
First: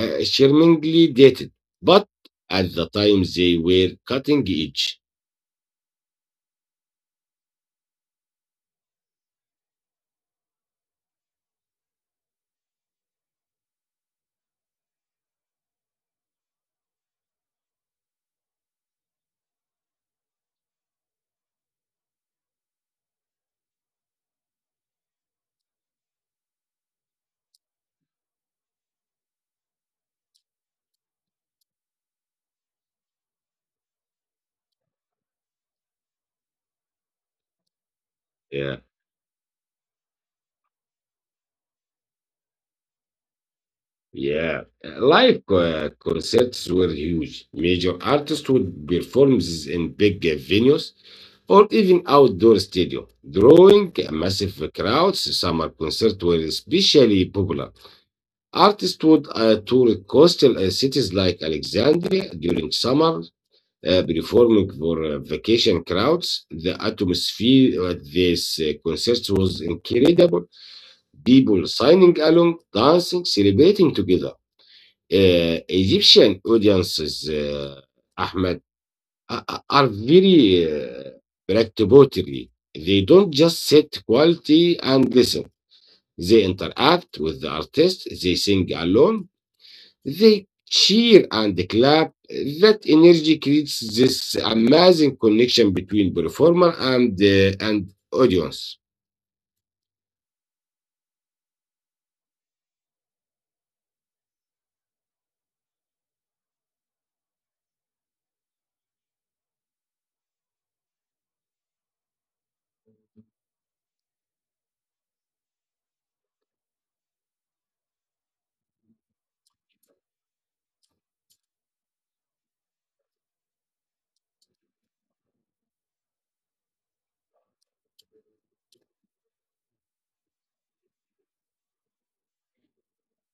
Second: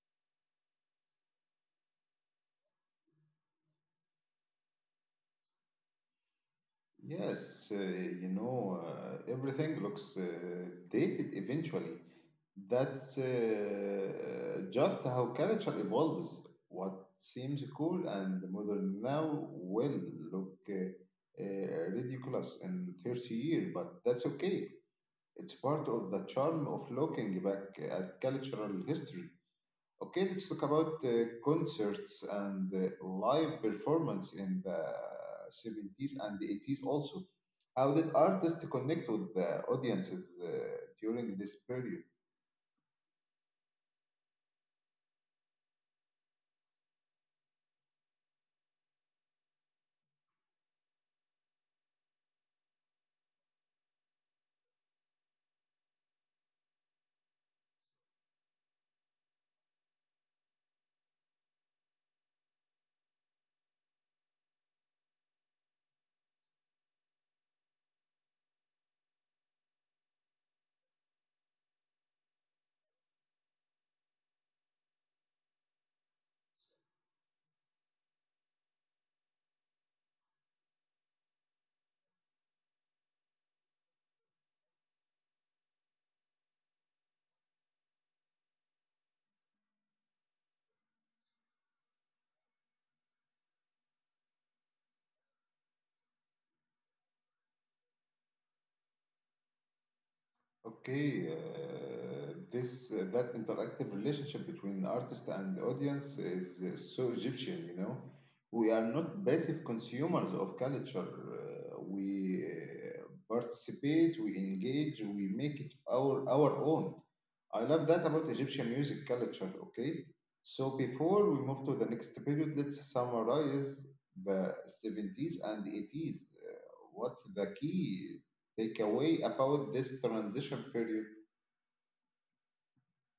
Speaker 2: uh, charmingly dated, but at the time they were cutting edge.
Speaker 1: Yes, uh, you know, uh, everything looks uh, dated eventually. That's uh, just how culture evolves. What seems cool and modern now will look uh, uh, ridiculous in thirty years, but that's okay. It's part of the charm of looking back at cultural history. Okay, let's talk about uh, concerts and uh, live performance in the seventies and the eighties also. How did artists connect with
Speaker 2: Yeah,
Speaker 1: the audiences uh, during this period?
Speaker 2: yeah. Uh, Live uh, concerts were huge. Major artists would perform this in big uh, venues or even outdoor stadium, drawing massive crowds. Summer concerts were especially popular. Artists would uh, tour coastal uh, cities like Alexandria during summer, uh, performing for uh, vacation crowds. The atmosphere at these uh, concerts was incredible. People signing along, dancing, celebrating together. Uh, Egyptian audiences, uh, Ahmed, are are very uh, participatory. They don't just sit quietly and listen. They interact with the artist. They sing along, they cheer and clap. That energy creates this amazing connection between performer and uh, and audience.
Speaker 1: Okay, uh, this uh, that interactive relationship between artist and audience is uh, so Egyptian, you know. We are not passive consumers of culture. Uh, we uh, participate, we engage, we make it our our own. I love that about Egyptian music culture. Okay, so before we move to the next period, let's summarize the seventies and eighties. Uh, what the key takeaway about this transition period?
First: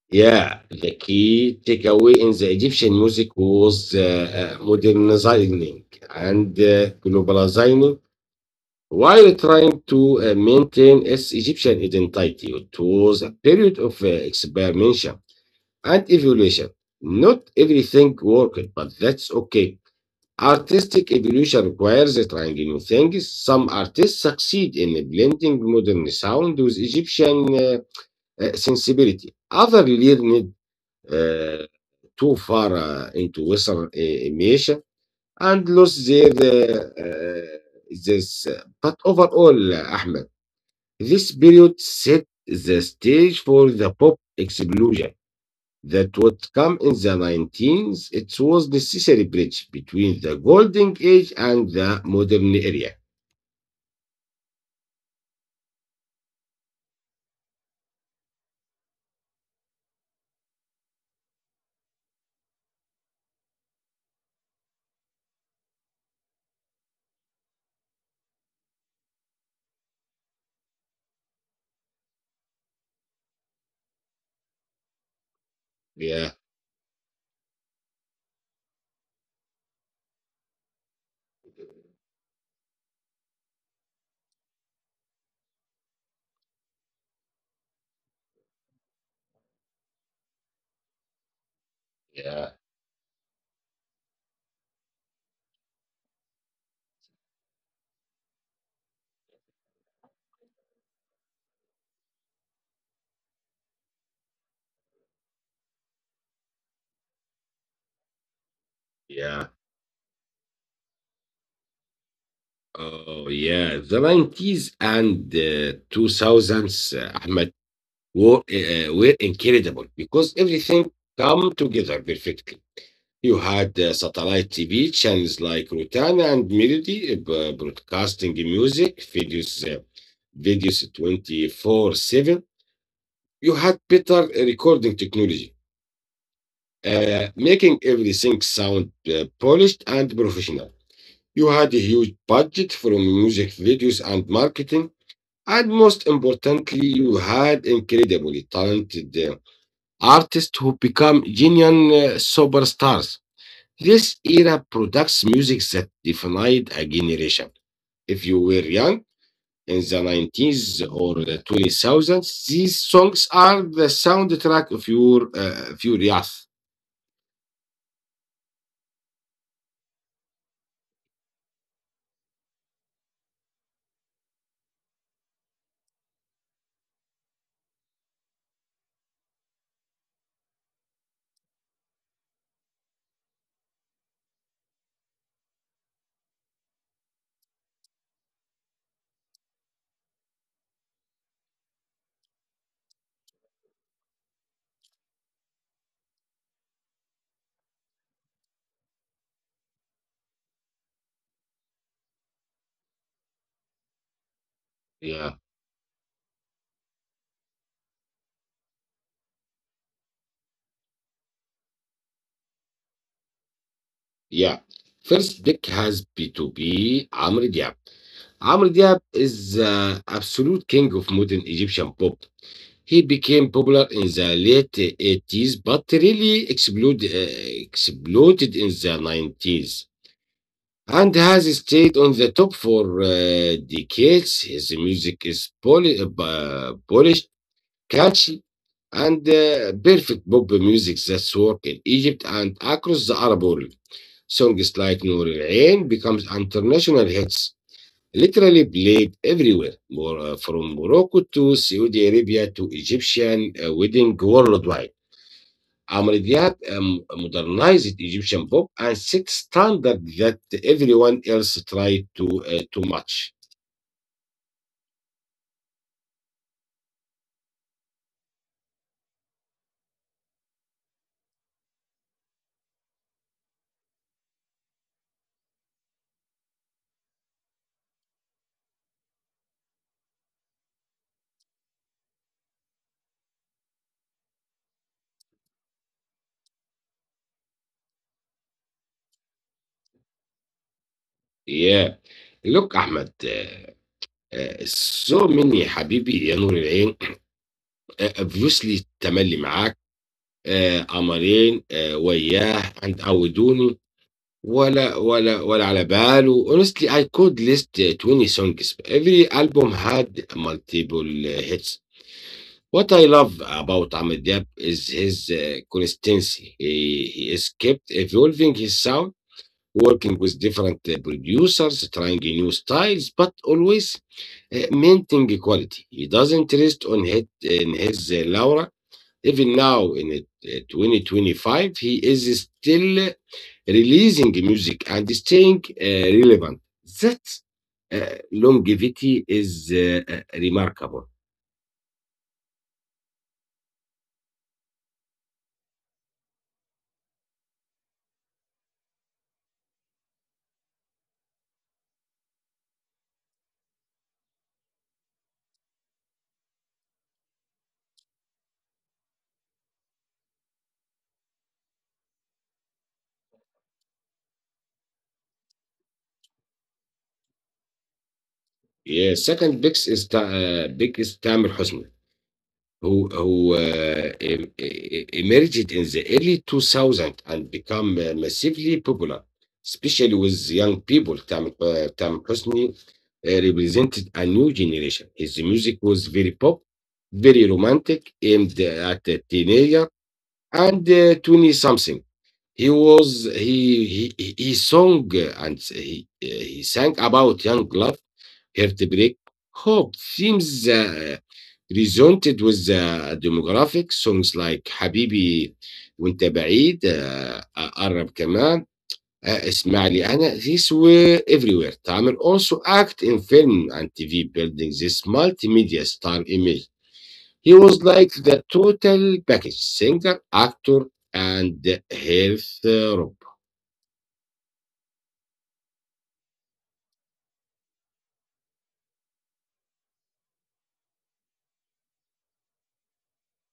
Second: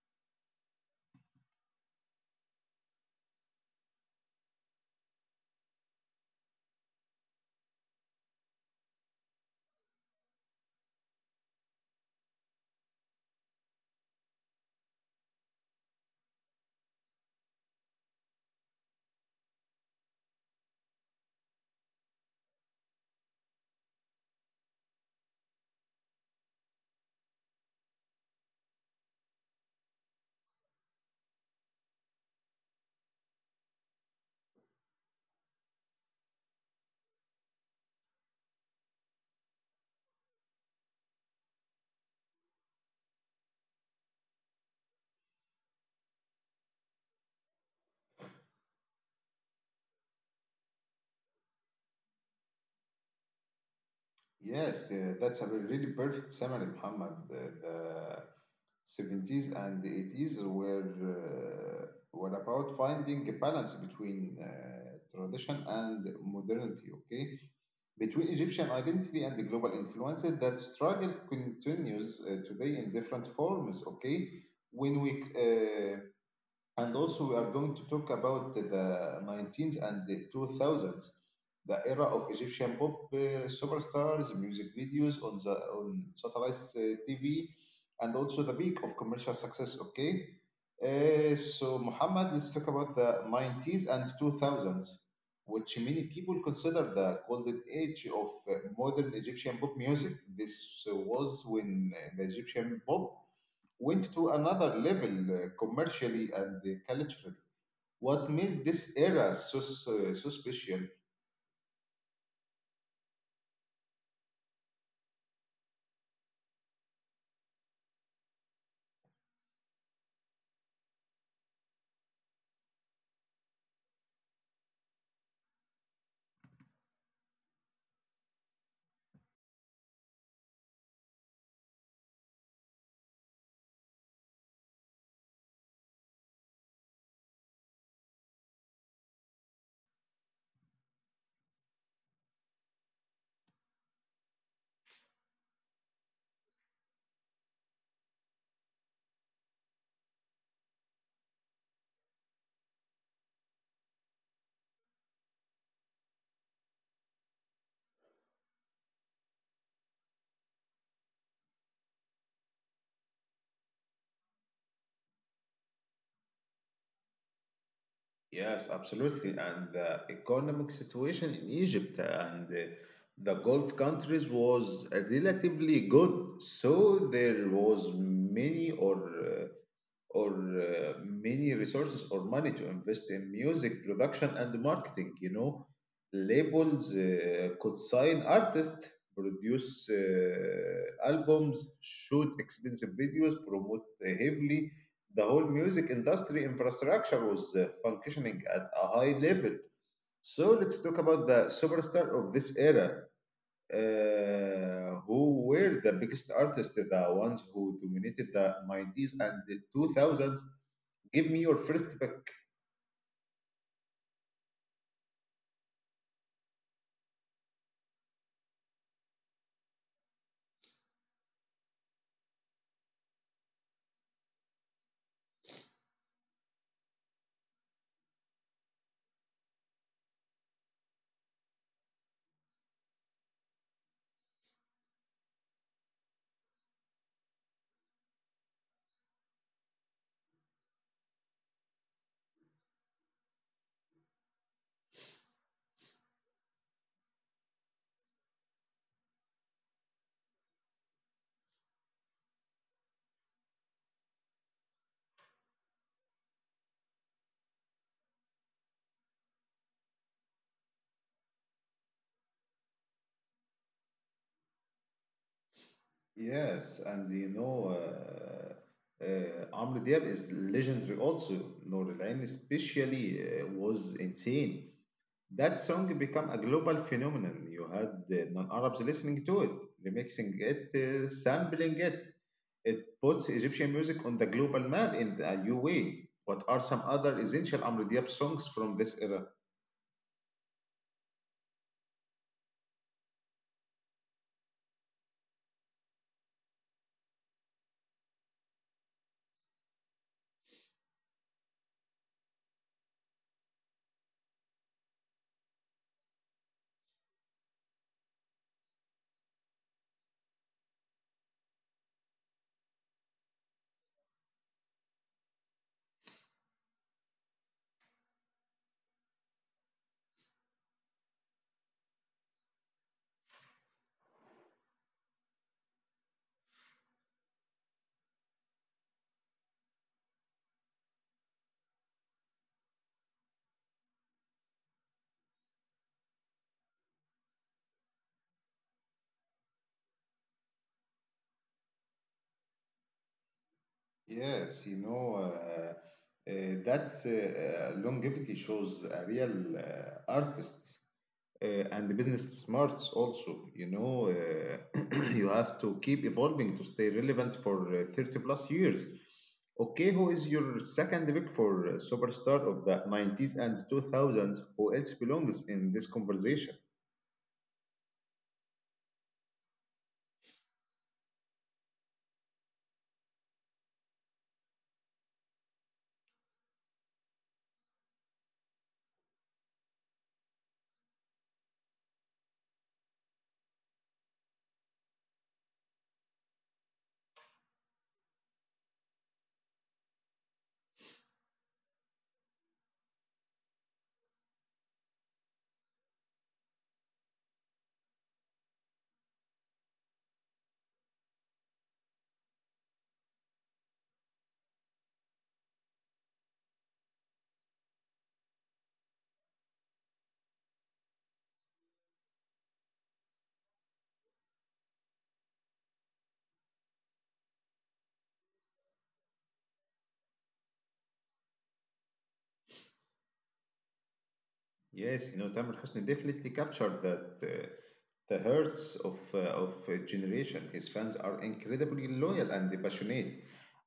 Speaker 2: Yeah, the key takeaway in the Egyptian music was uh, uh, modernizing and uh, globalizing while trying to uh, maintain its Egyptian identity. It was a period of uh, experimentation and evolution. Not everything worked, but that's okay. Artistic evolution requires trying new things. Some artists succeed in blending modern sound with Egyptian uh, uh, sensibility. Others leaned uh, too far uh, into Western uh, imitation and lost their uh, uh, this. uh, But overall, uh, Ahmed, this period set the stage for the pop explosion that would come in the nineteenth, it was necessary bridge between the golden age and the modern era.
Speaker 1: Yes, uh, that's a really perfect summary, Muhammad. The, the seventies and the eighties were uh, were about finding a balance between uh, tradition and modernity. Okay, between Egyptian identity and the global influence, that struggle continues uh, today in different forms. Okay, when we uh,
Speaker 2: Yeah,
Speaker 1: and also, we are going to talk about the nineteenth and the two thousands, the era of Egyptian pop uh, superstars, music videos on the on satellite uh, T V, and also the peak of commercial success. Okay, Uh, so Muhammad, let's
Speaker 2: yeah,
Speaker 1: talk about the nineties and two thousands, which many people consider the golden age of uh, modern Egyptian pop music. This uh, was when uh, the Egyptian pop went to another level uh, commercially and uh, culturally. What made this era
Speaker 2: yeah.
Speaker 1: so, so, so special?
Speaker 2: Oh, yeah. The nineties and uh, two thousands, uh, Ahmed, were, uh, were incredible because everything come together perfectly. You had uh, satellite T V channels like Rotana and Melody uh, b- broadcasting music, videos, uh, videos twenty four seven. You had better recording technology, uh, making everything sound uh, polished and professional. You had a huge budget from music videos and marketing. And most importantly, you had incredibly talented uh, artists who become genuine uh, superstars. This era products music that defined a generation. If you were young, in the nineties or the two thousands, these songs are the soundtrack of your uh, of your youth.
Speaker 1: Yes, absolutely. And the economic situation in Egypt and uh, the Gulf countries was relatively good. So there was many or uh, or uh, many resources or money to invest in music production and marketing. You know, labels uh, could sign artists, produce uh, albums, shoot expensive videos, promote uh, heavily. The whole music industry infrastructure was uh, functioning at a high level. So let's talk about the superstar of this era. Uh, who
Speaker 2: Yeah,
Speaker 1: were the biggest artists, the ones who dominated the nineties and the two thousands? Give me your first pick.
Speaker 2: yeah. First pick has be to be Amr Diab. Amr Diab is the absolute king of modern Egyptian pop. He became popular in the late eighties, but really exploded, uh, exploded in the nineties and has stayed on the top for uh, decades. His music is poly- uh, polished, catchy and uh, perfect pop music that's work in Egypt and across the Arab world. Songs like Noor Al Ain becomes international hits, literally played everywhere, Mor- uh, from Morocco to Saudi Arabia to Egyptian uh, wedding worldwide. Amr Diab um, modernized Egyptian pop and set standard that everyone else tried to uh, to match.
Speaker 1: Yes, and you know, uh, uh, Amr Diab is legendary also. Noor Al-Ain especially uh, was insane. That song became a global phenomenon. You had uh, non-Arabs listening to it, remixing it, uh, sampling it. It puts Egyptian music on the global map in a new way. What are some other essential Amr Diab songs from this era?
Speaker 2: Yeah, look, Ahmed, uh, uh, so many Habibi, Ya Noor Al بروسلي تملي معاك آه، قمرين آه، وياه عند عودوني ولا ولا ولا على باله. Honestly, I could list uh, twenty songs. Every album had multiple uh, hits. What I love about Ahmed Diab is his uh, consistency. He, he is kept evolving his sound, working with different uh, producers, trying new styles, but always uh, maintaining quality. He doesn't rest on hit in his uh, laura. Even now in uh, twenty twenty-five, he is still releasing music and staying uh, relevant. That uh, longevity is uh, uh, remarkable.
Speaker 1: Yes, you know, uh, uh, uh, that's uh, uh, longevity shows a real uh, artist uh, and business smarts also. You know, uh, you have to keep evolving to stay relevant for uh, thirty plus years. Okay, who is your second pick for uh, superstar of the nineties and two thousands? Who else belongs in this conversation?
Speaker 2: Yeah, second biggest is Ta- uh, biggest Tamer Hosni, who who uh, em- e- e, emerged in the early two thousand and become uh, massively popular, especially with young people. Tamer uh, Tamer Hosni uh, represented a new generation. His music was very pop, very romantic, aimed at the teenager and uh, twenty something. He was he he, he he sung uh, and he, uh, he sang about young love, heartbreak, hope. Themes uh, resonated with the demographic. Songs like "Habibi" وأنت بعيد uh, "أقرب كمان" اسمعني أنا, these were everywhere. Tamer also act in film and T V, building this multimedia star image. He was like the total package: singer, actor, and health.
Speaker 1: Yes, you know, Tamer Hosni definitely captured that uh, the hearts of uh, of a generation. His fans are incredibly loyal and passionate.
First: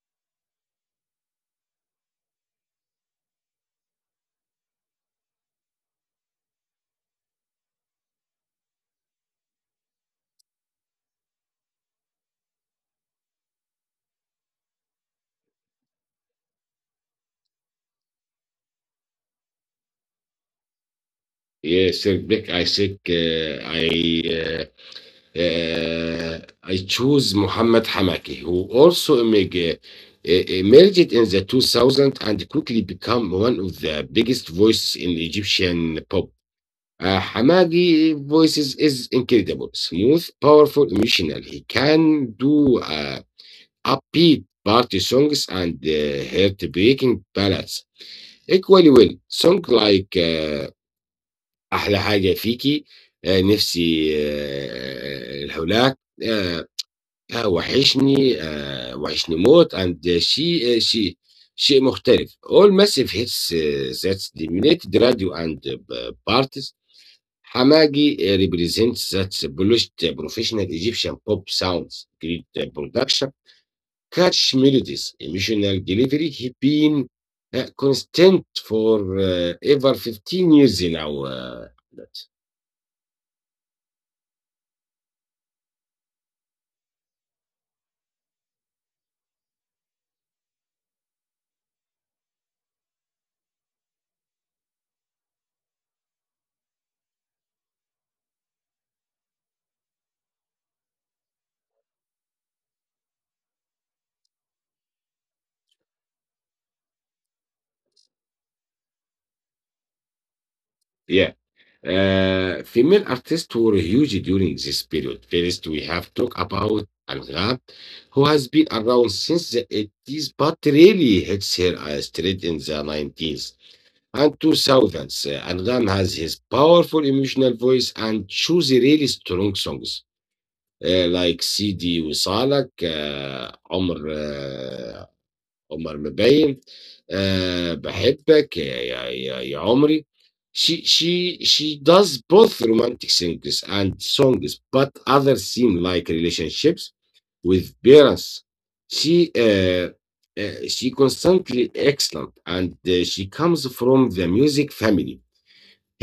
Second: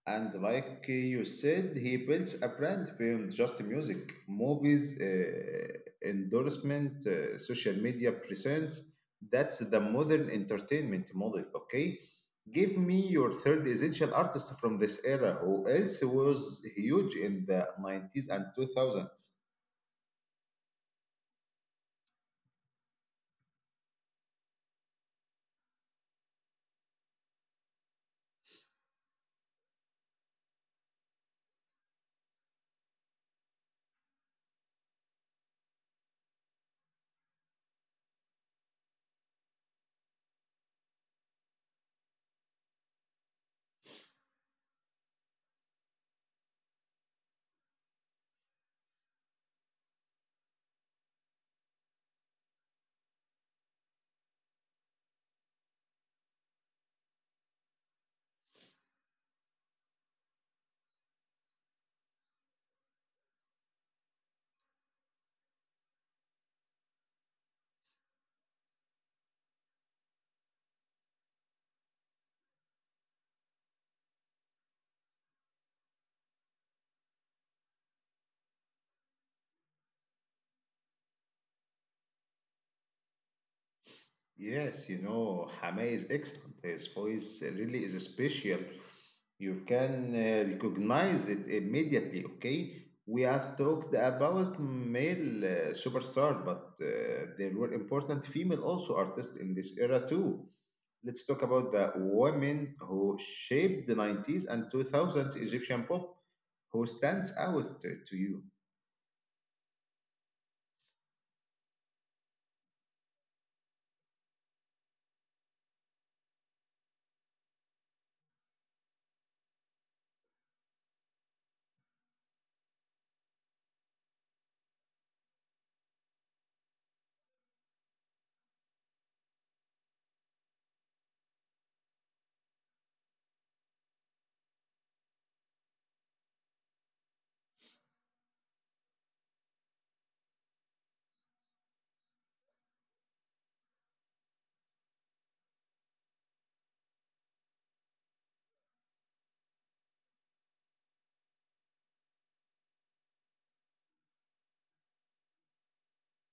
Speaker 1: And like uh, you said, he builds a brand beyond just music, movies, uh, endorsement, uh, social media presence. That's the modern entertainment model. Okay, give me your third essential artist from this era who else was huge in the nineties and two thousands.
Speaker 2: Yes, sir, Beck, I think uh, I uh, uh, I choose Muhammad Hamaki, who also emerg- uh, uh, emerged in the two thousands and quickly become one of the biggest voices in Egyptian pop. Uh, Hamadi voices is incredible, smooth, powerful, emotional. He can do uh, upbeat party songs and uh, heartbreaking ballads equally well. Songs like uh, أحلى حاجة فيكي, uh, نفسي uh, الهولاك, uh, آه، وحشني, uh, وحشني موت, and uh, she, uh, she, شيء مختلف, all massive hits uh, that dominated radio and uh, parties. Hamagi uh, represents that polished, uh, professional Egyptian pop sounds: great uh, production, catch melodies, emotional delivery. He been uh, constant for uh, over fifteen years now. Uh,
Speaker 1: Yes, you know, Hamay is excellent. His voice really is special. You can uh, recognize it immediately, okay? We have talked about male uh, superstar, but uh, there were important female also artists in this era too. Let's talk about the women who shaped the nineties and two thousands Egyptian pop. Who stands out to to you?
Speaker 2: yeah. Uh, female artists were huge during this period. First, we have talked about Alga, who has been around since the eighties, but really hits her uh, straight in the nineties and two Southans. Uh, Angram has his powerful emotional voice and choose really strong songs uh, like Sidi وصالك uh, عمر uh, عمر مبين uh, بحبك يا, يا, يا, يا عمري. She, she, she does both romantic singers and songs, but other seem like relationships with parents. She uh, uh, she constantly excellent, and uh, she comes from the music family.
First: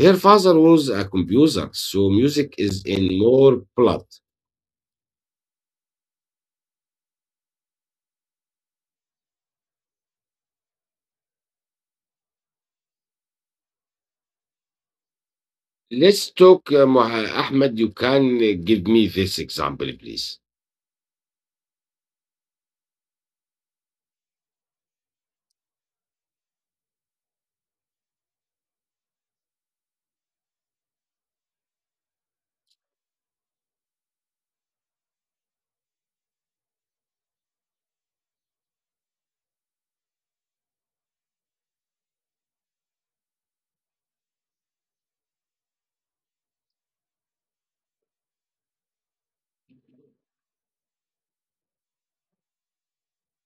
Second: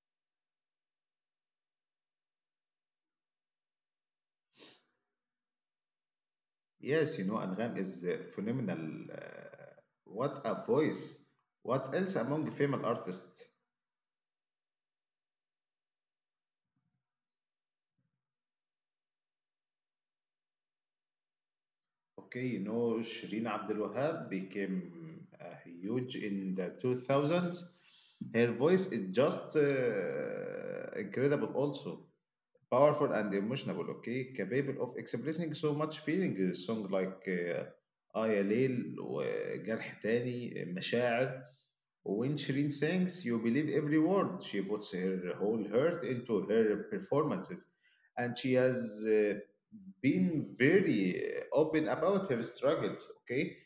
Speaker 2: Her father was a composer, so music is in more blood.
Speaker 1: Yes, you know, Angham is uh, phenomenal. Uh, what a voice! What else among female artists?
Speaker 2: Let's talk, uh, Moha- Ahmed. You can uh, give me this example, please.
Speaker 1: Okay, you know, Shireen Abdul Wahab became uh, huge in the two thousands. Her voice is just uh, incredible, also powerful and emotional. Okay, capable of expressing so much feeling. A song like uh, آية ليل وجرح تاني مشاعر. When Shireen sings, you believe every word. She puts her whole heart into her performances, and she has uh, been very uh, open about her struggles. Okay,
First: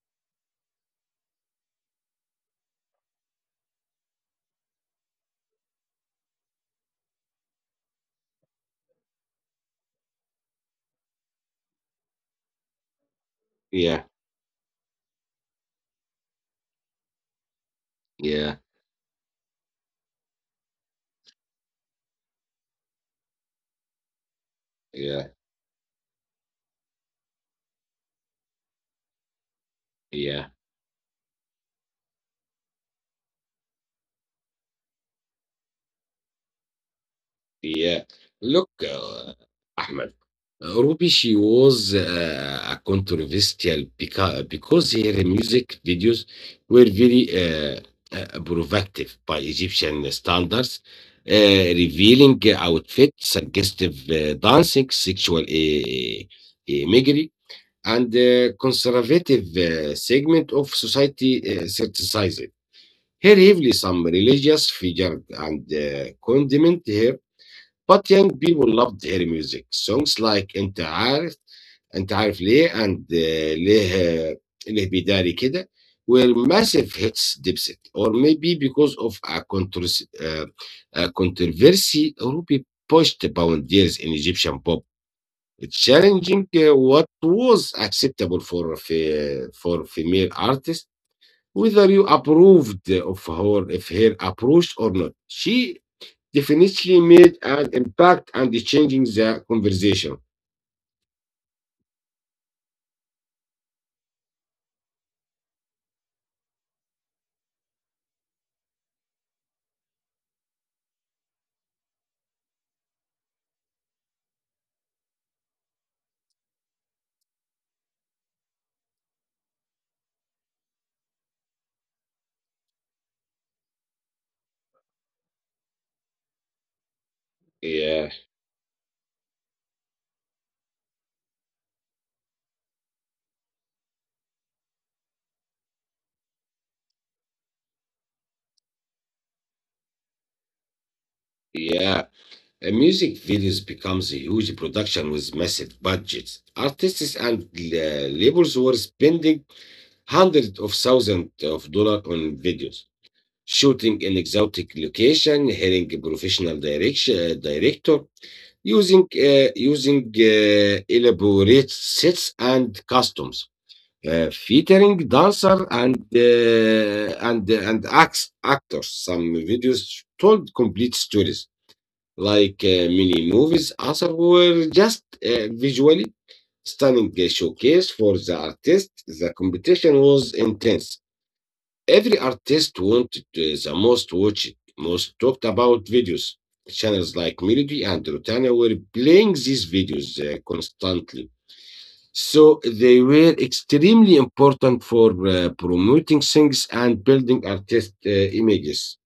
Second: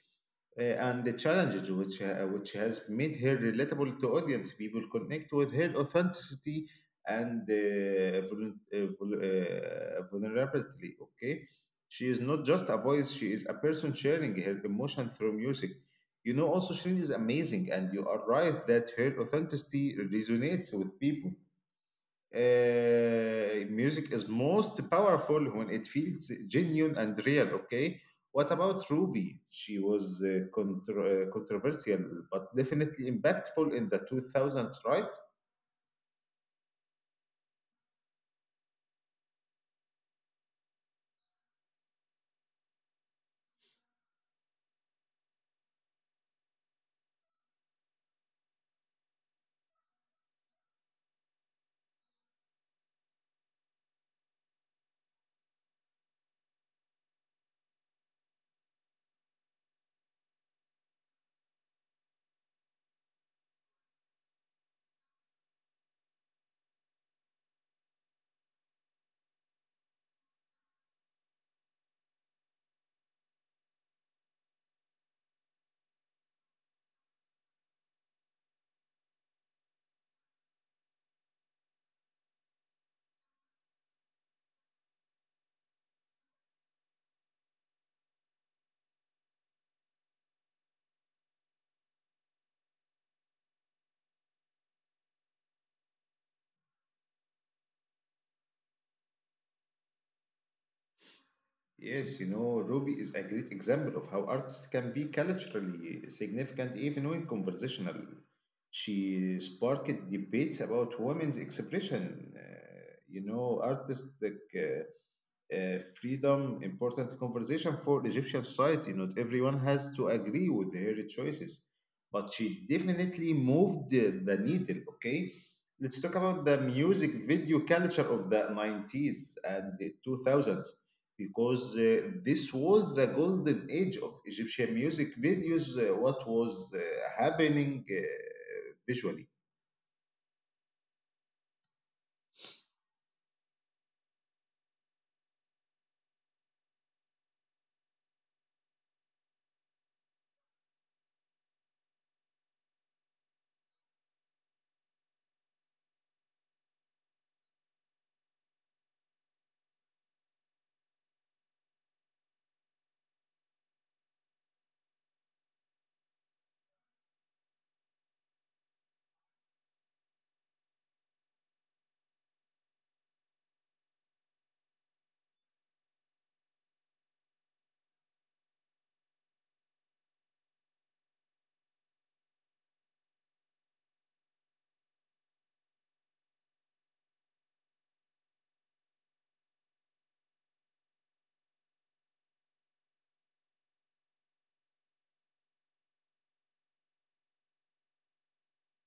Speaker 1: uh, and the challenges which ha- which has made her relatable to audience. People connect with her authenticity and uh, vul- uh, vul- uh, vulnerability. Okay, she is not just a voice; she is a
Speaker 2: Yeah,
Speaker 1: person sharing her emotion through music. You know, also Shirin is amazing, and you are
Speaker 2: yeah,
Speaker 1: right that her authenticity resonates with people uh, music is most
Speaker 2: yeah,
Speaker 1: powerful when it feels genuine and real. Okay, what about Ruby? She
Speaker 2: yeah.
Speaker 1: was uh, contro- uh, controversial, but definitely impactful in the two thousands, right?
Speaker 2: Yeah. Look, uh, Ahmed, Ruby, she was uh, a controversial because, because her music videos were very uh, uh, provocative by Egyptian standards: uh, revealing outfits, suggestive uh, dancing, sexual uh, uh, imagery, and uh, conservative uh, segment of society uh, criticized her heavily. Some religious figures and uh, condemned her, but young people loved her music. Songs like أنت عارف أنت عارف ليه and uh, ليه ليه بيداري كده were massive hits. Dipset or maybe because of a, controversy, uh, a controversy Ruby pushed boundaries in Egyptian pop, challenging uh, what was acceptable for fe- for female artists. Whether you approved of her if her approach or not, she definitely made an impact and changing the conversation.
Speaker 1: Yes, you know, Ruby is a great example of how artists can be culturally significant even when conversational. She sparked debates about women's expression. Uh, you know, artistic. Uh, uh, freedom important conversation for Egyptian society. Not everyone has to agree with her choices, but she definitely moved the, the needle. Okay, let's talk about the music video
Speaker 2: Yeah,
Speaker 1: culture of the nineties and the two thousands because uh, this was the golden age of Egyptian music videos. Uh, what was uh, happening uh, visually?
Speaker 2: yeah. A music videos becomes a huge production with massive budgets. Artists and la- labels were spending hundreds of thousands of dollars on videos, shooting in exotic location, hiring a professional direction, uh, director, using uh, using uh, elaborate sets and costumes, uh, featuring dancer and uh, and uh, and acts, actors. Some videos told complete stories, like uh, many movies. Others were just uh, visually stunning uh, showcase for the artist. The competition was intense. Every artist wanted uh, the most watched, most talked about videos. Channels like Melody and Rotana were playing these videos uh, constantly. So they were extremely important for uh, promoting things and building artist uh, images.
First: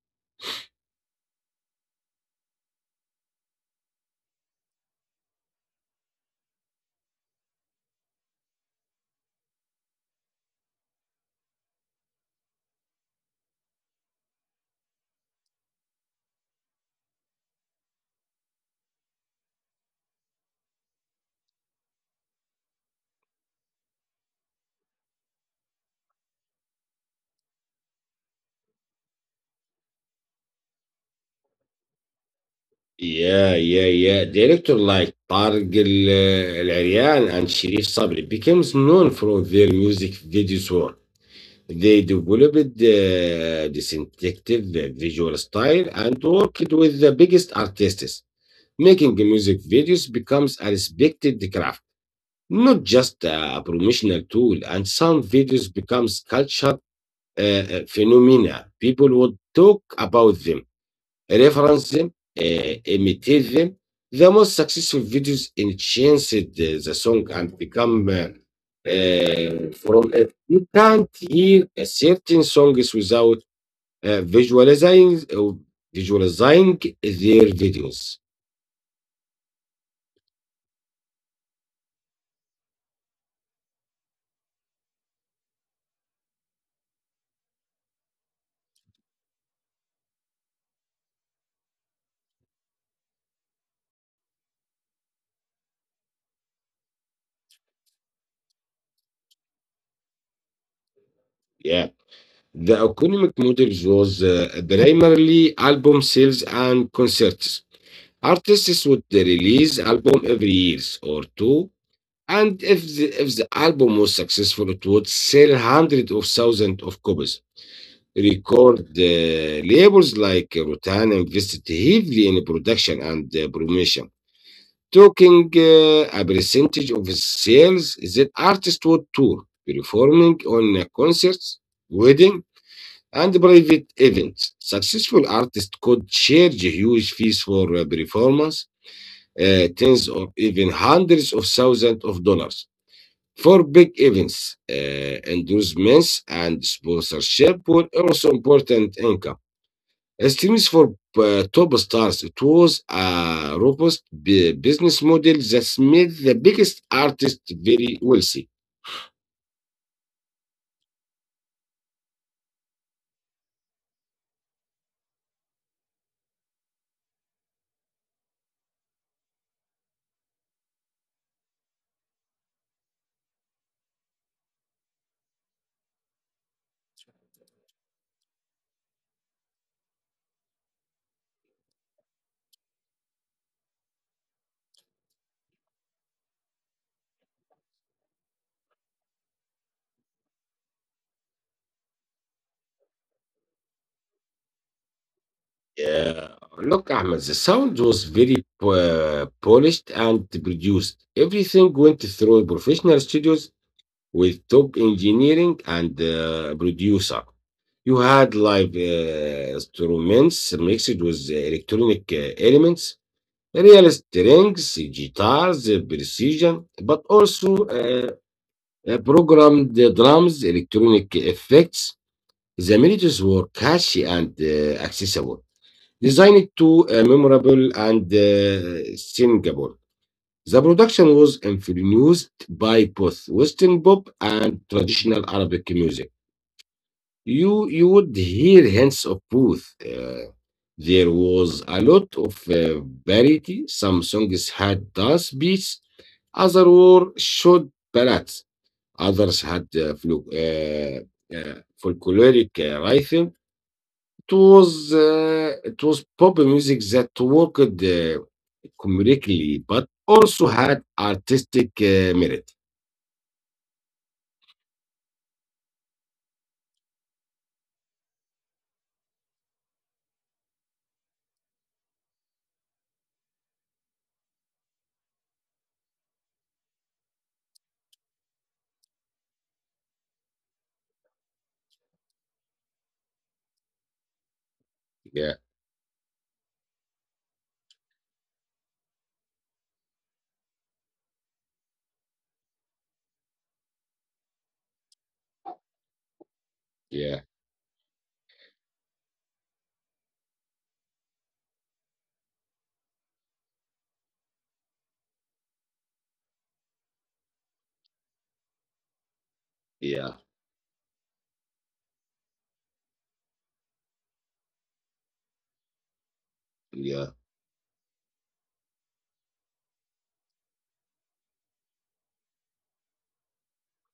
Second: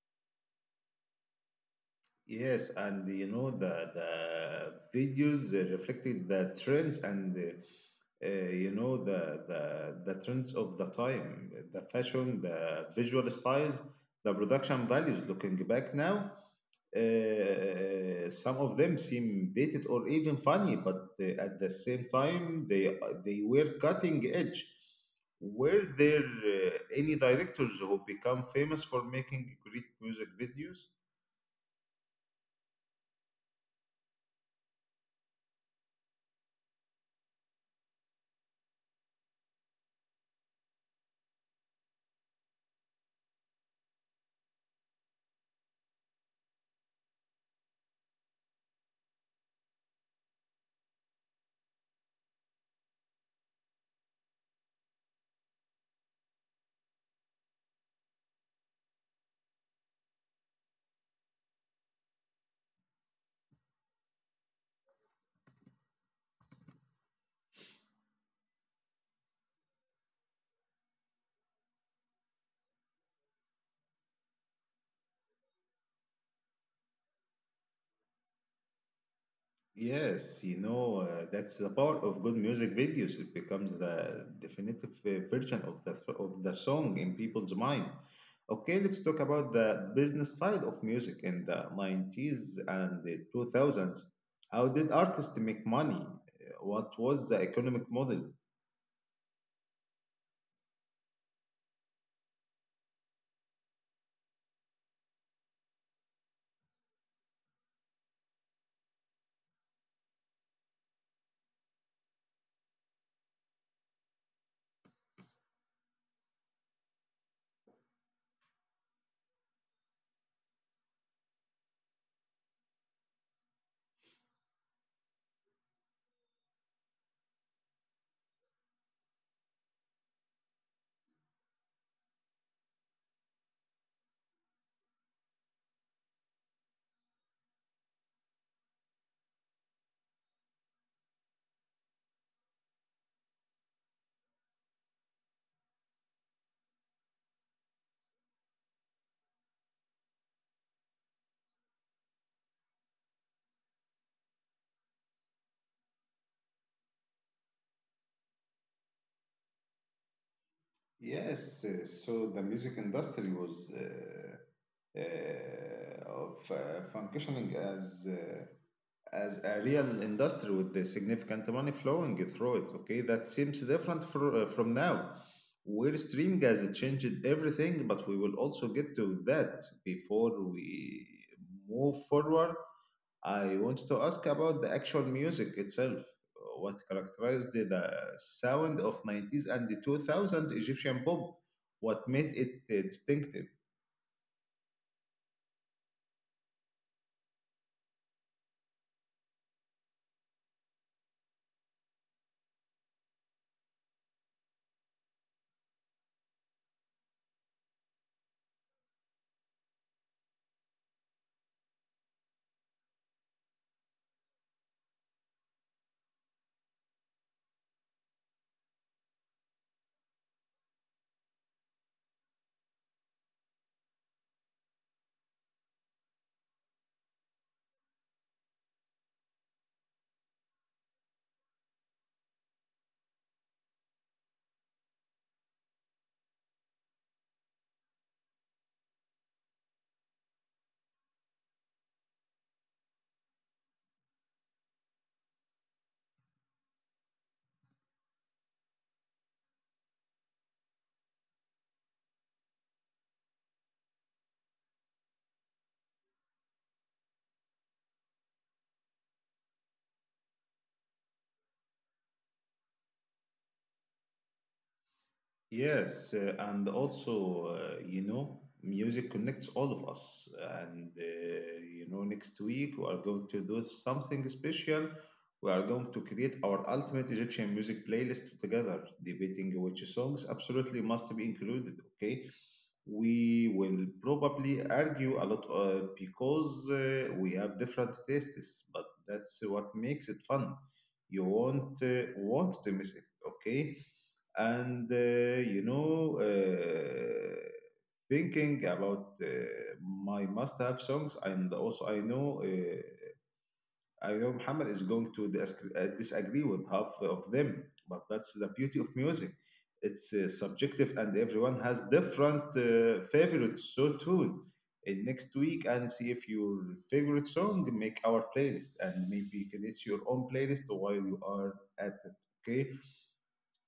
Speaker 1: Yes, and you know the the videos uh, reflected the trends and uh, uh, you know the the the trends of the time, the fashion, the visual styles, the production values. Looking back now, uh, some of them seem dated or even funny, but uh, at the same time, they they were cutting edge. Were there uh, any directors who become famous for making great music videos?
Speaker 2: Yeah, yeah, yeah. Director like Targ Al- Al-Aryan and Sharif Sabri becomes known for their music videos work. They developed uh, distinctive visual style and worked with the biggest artists, making music videos becomes a respected craft, not just a promotional tool. And some videos becomes cultural uh, uh, phenomena. People would talk about them, reference them, uh, imitate them. The most successful videos enhanced uh, the song and become uh, uh, from it. You can't hear a certain songs without uh, visualizing uh, visualizing their videos.
Speaker 1: Yes, you know, uh, that's the power of good music videos. It becomes the definitive uh, version of the of the song in people's mind. Okay, let's talk about the business side of music in the nineties and the two thousands. How did artists make money? Uh, What was the economic model?
Speaker 2: Yeah. The economic model was uh, primarily album sales and concerts. Artists would release album every years or two, and if the, if the album was successful, it would sell hundreds of thousands of copies. Record uh, labels like Rotan invested heavily in production and uh, promotion, taking uh, a percentage of sales. That artists would tour, performing on uh, concerts, weddings and private events. Successful artists could charge huge fees for uh, performance, uh, tens or even hundreds of thousands of dollars. For big events, uh, endorsements and sponsorship were also important income streams for uh, top stars. It was a robust bu- business model that made the biggest artists very wealthy.
Speaker 1: Yes, uh, so the music industry was uh, uh, of uh, functioning as uh, as a real industry with the significant money flowing through it. Okay, that seems different for, uh, from now, where stream gas changed everything. But we will also get to that before we move forward. I wanted to ask about the actual music itself. What characterized the sound of nineties and the two thousands Egyptian pop? What made it distinctive?
Speaker 2: Uh, Look, Ahmed, the sound was very uh, polished and produced. Everything went through professional studios with top engineering and uh, producer. You had live uh, instruments mixed with electronic uh, elements: real strings, guitars, uh, precision, but also uh, uh, programmed uh, drums, electronic effects. The melodies were catchy and uh, accessible, design it to uh, memorable and uh, singable. The production was influenced by both Western pop and traditional Arabic music. You you would hear hints of both. Uh, there was a lot of uh, variety. Some songs had dance beats, others were short ballads, others had uh, flu- uh, uh, folkloric uh, rhythm. It was uh, it was pop music that worked uh, comedically, but also had artistic uh, merit.
Speaker 1: Yes, uh, and also, uh, you know, music connects all of us. And, uh, you know, next week we are going to do something special. We are going to create our ultimate Egyptian music playlist together, debating which songs absolutely must be included, okay? We will probably
Speaker 2: Yeah,
Speaker 1: argue a lot uh, because uh, we have different tastes, but that's what makes it fun. You won't uh, want to miss it, okay? and uh, you know
Speaker 2: yeah,
Speaker 1: uh, thinking about uh, my must-have songs, and also I know uh, I know Muhammad is going to dis- uh, disagree with half of them, but that's the beauty of music.
Speaker 2: yeah,
Speaker 1: It's uh, subjective, and everyone has different uh, favorites. So tune in next week and see if your
Speaker 2: yeah,
Speaker 1: favorite song make our playlist, and maybe create your own playlist while you are at it. Okay,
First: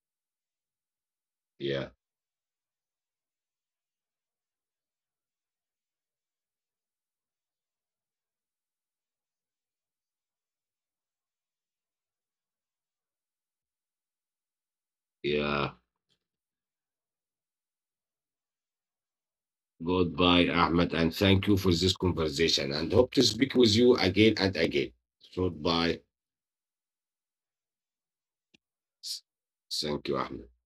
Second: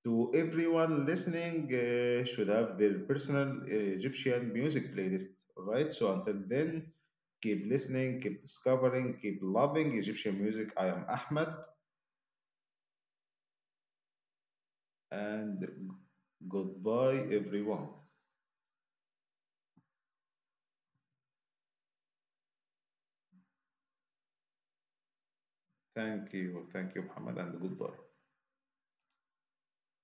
Speaker 1: to everyone listening,
Speaker 2: yeah,
Speaker 1: uh, should have their personal uh, Egyptian music playlist. All right. So until then, keep listening, keep discovering, keep loving Egyptian music. I am Ahmed, and
Speaker 2: yeah.
Speaker 1: goodbye, everyone.
Speaker 2: Goodbye, Ahmed, and thank you for this conversation. And hope to speak with you again and again. So, bye.
Speaker 1: Thank you, thank you, Muhammad, and goodbye.
Speaker 2: Thank you, Ahmed.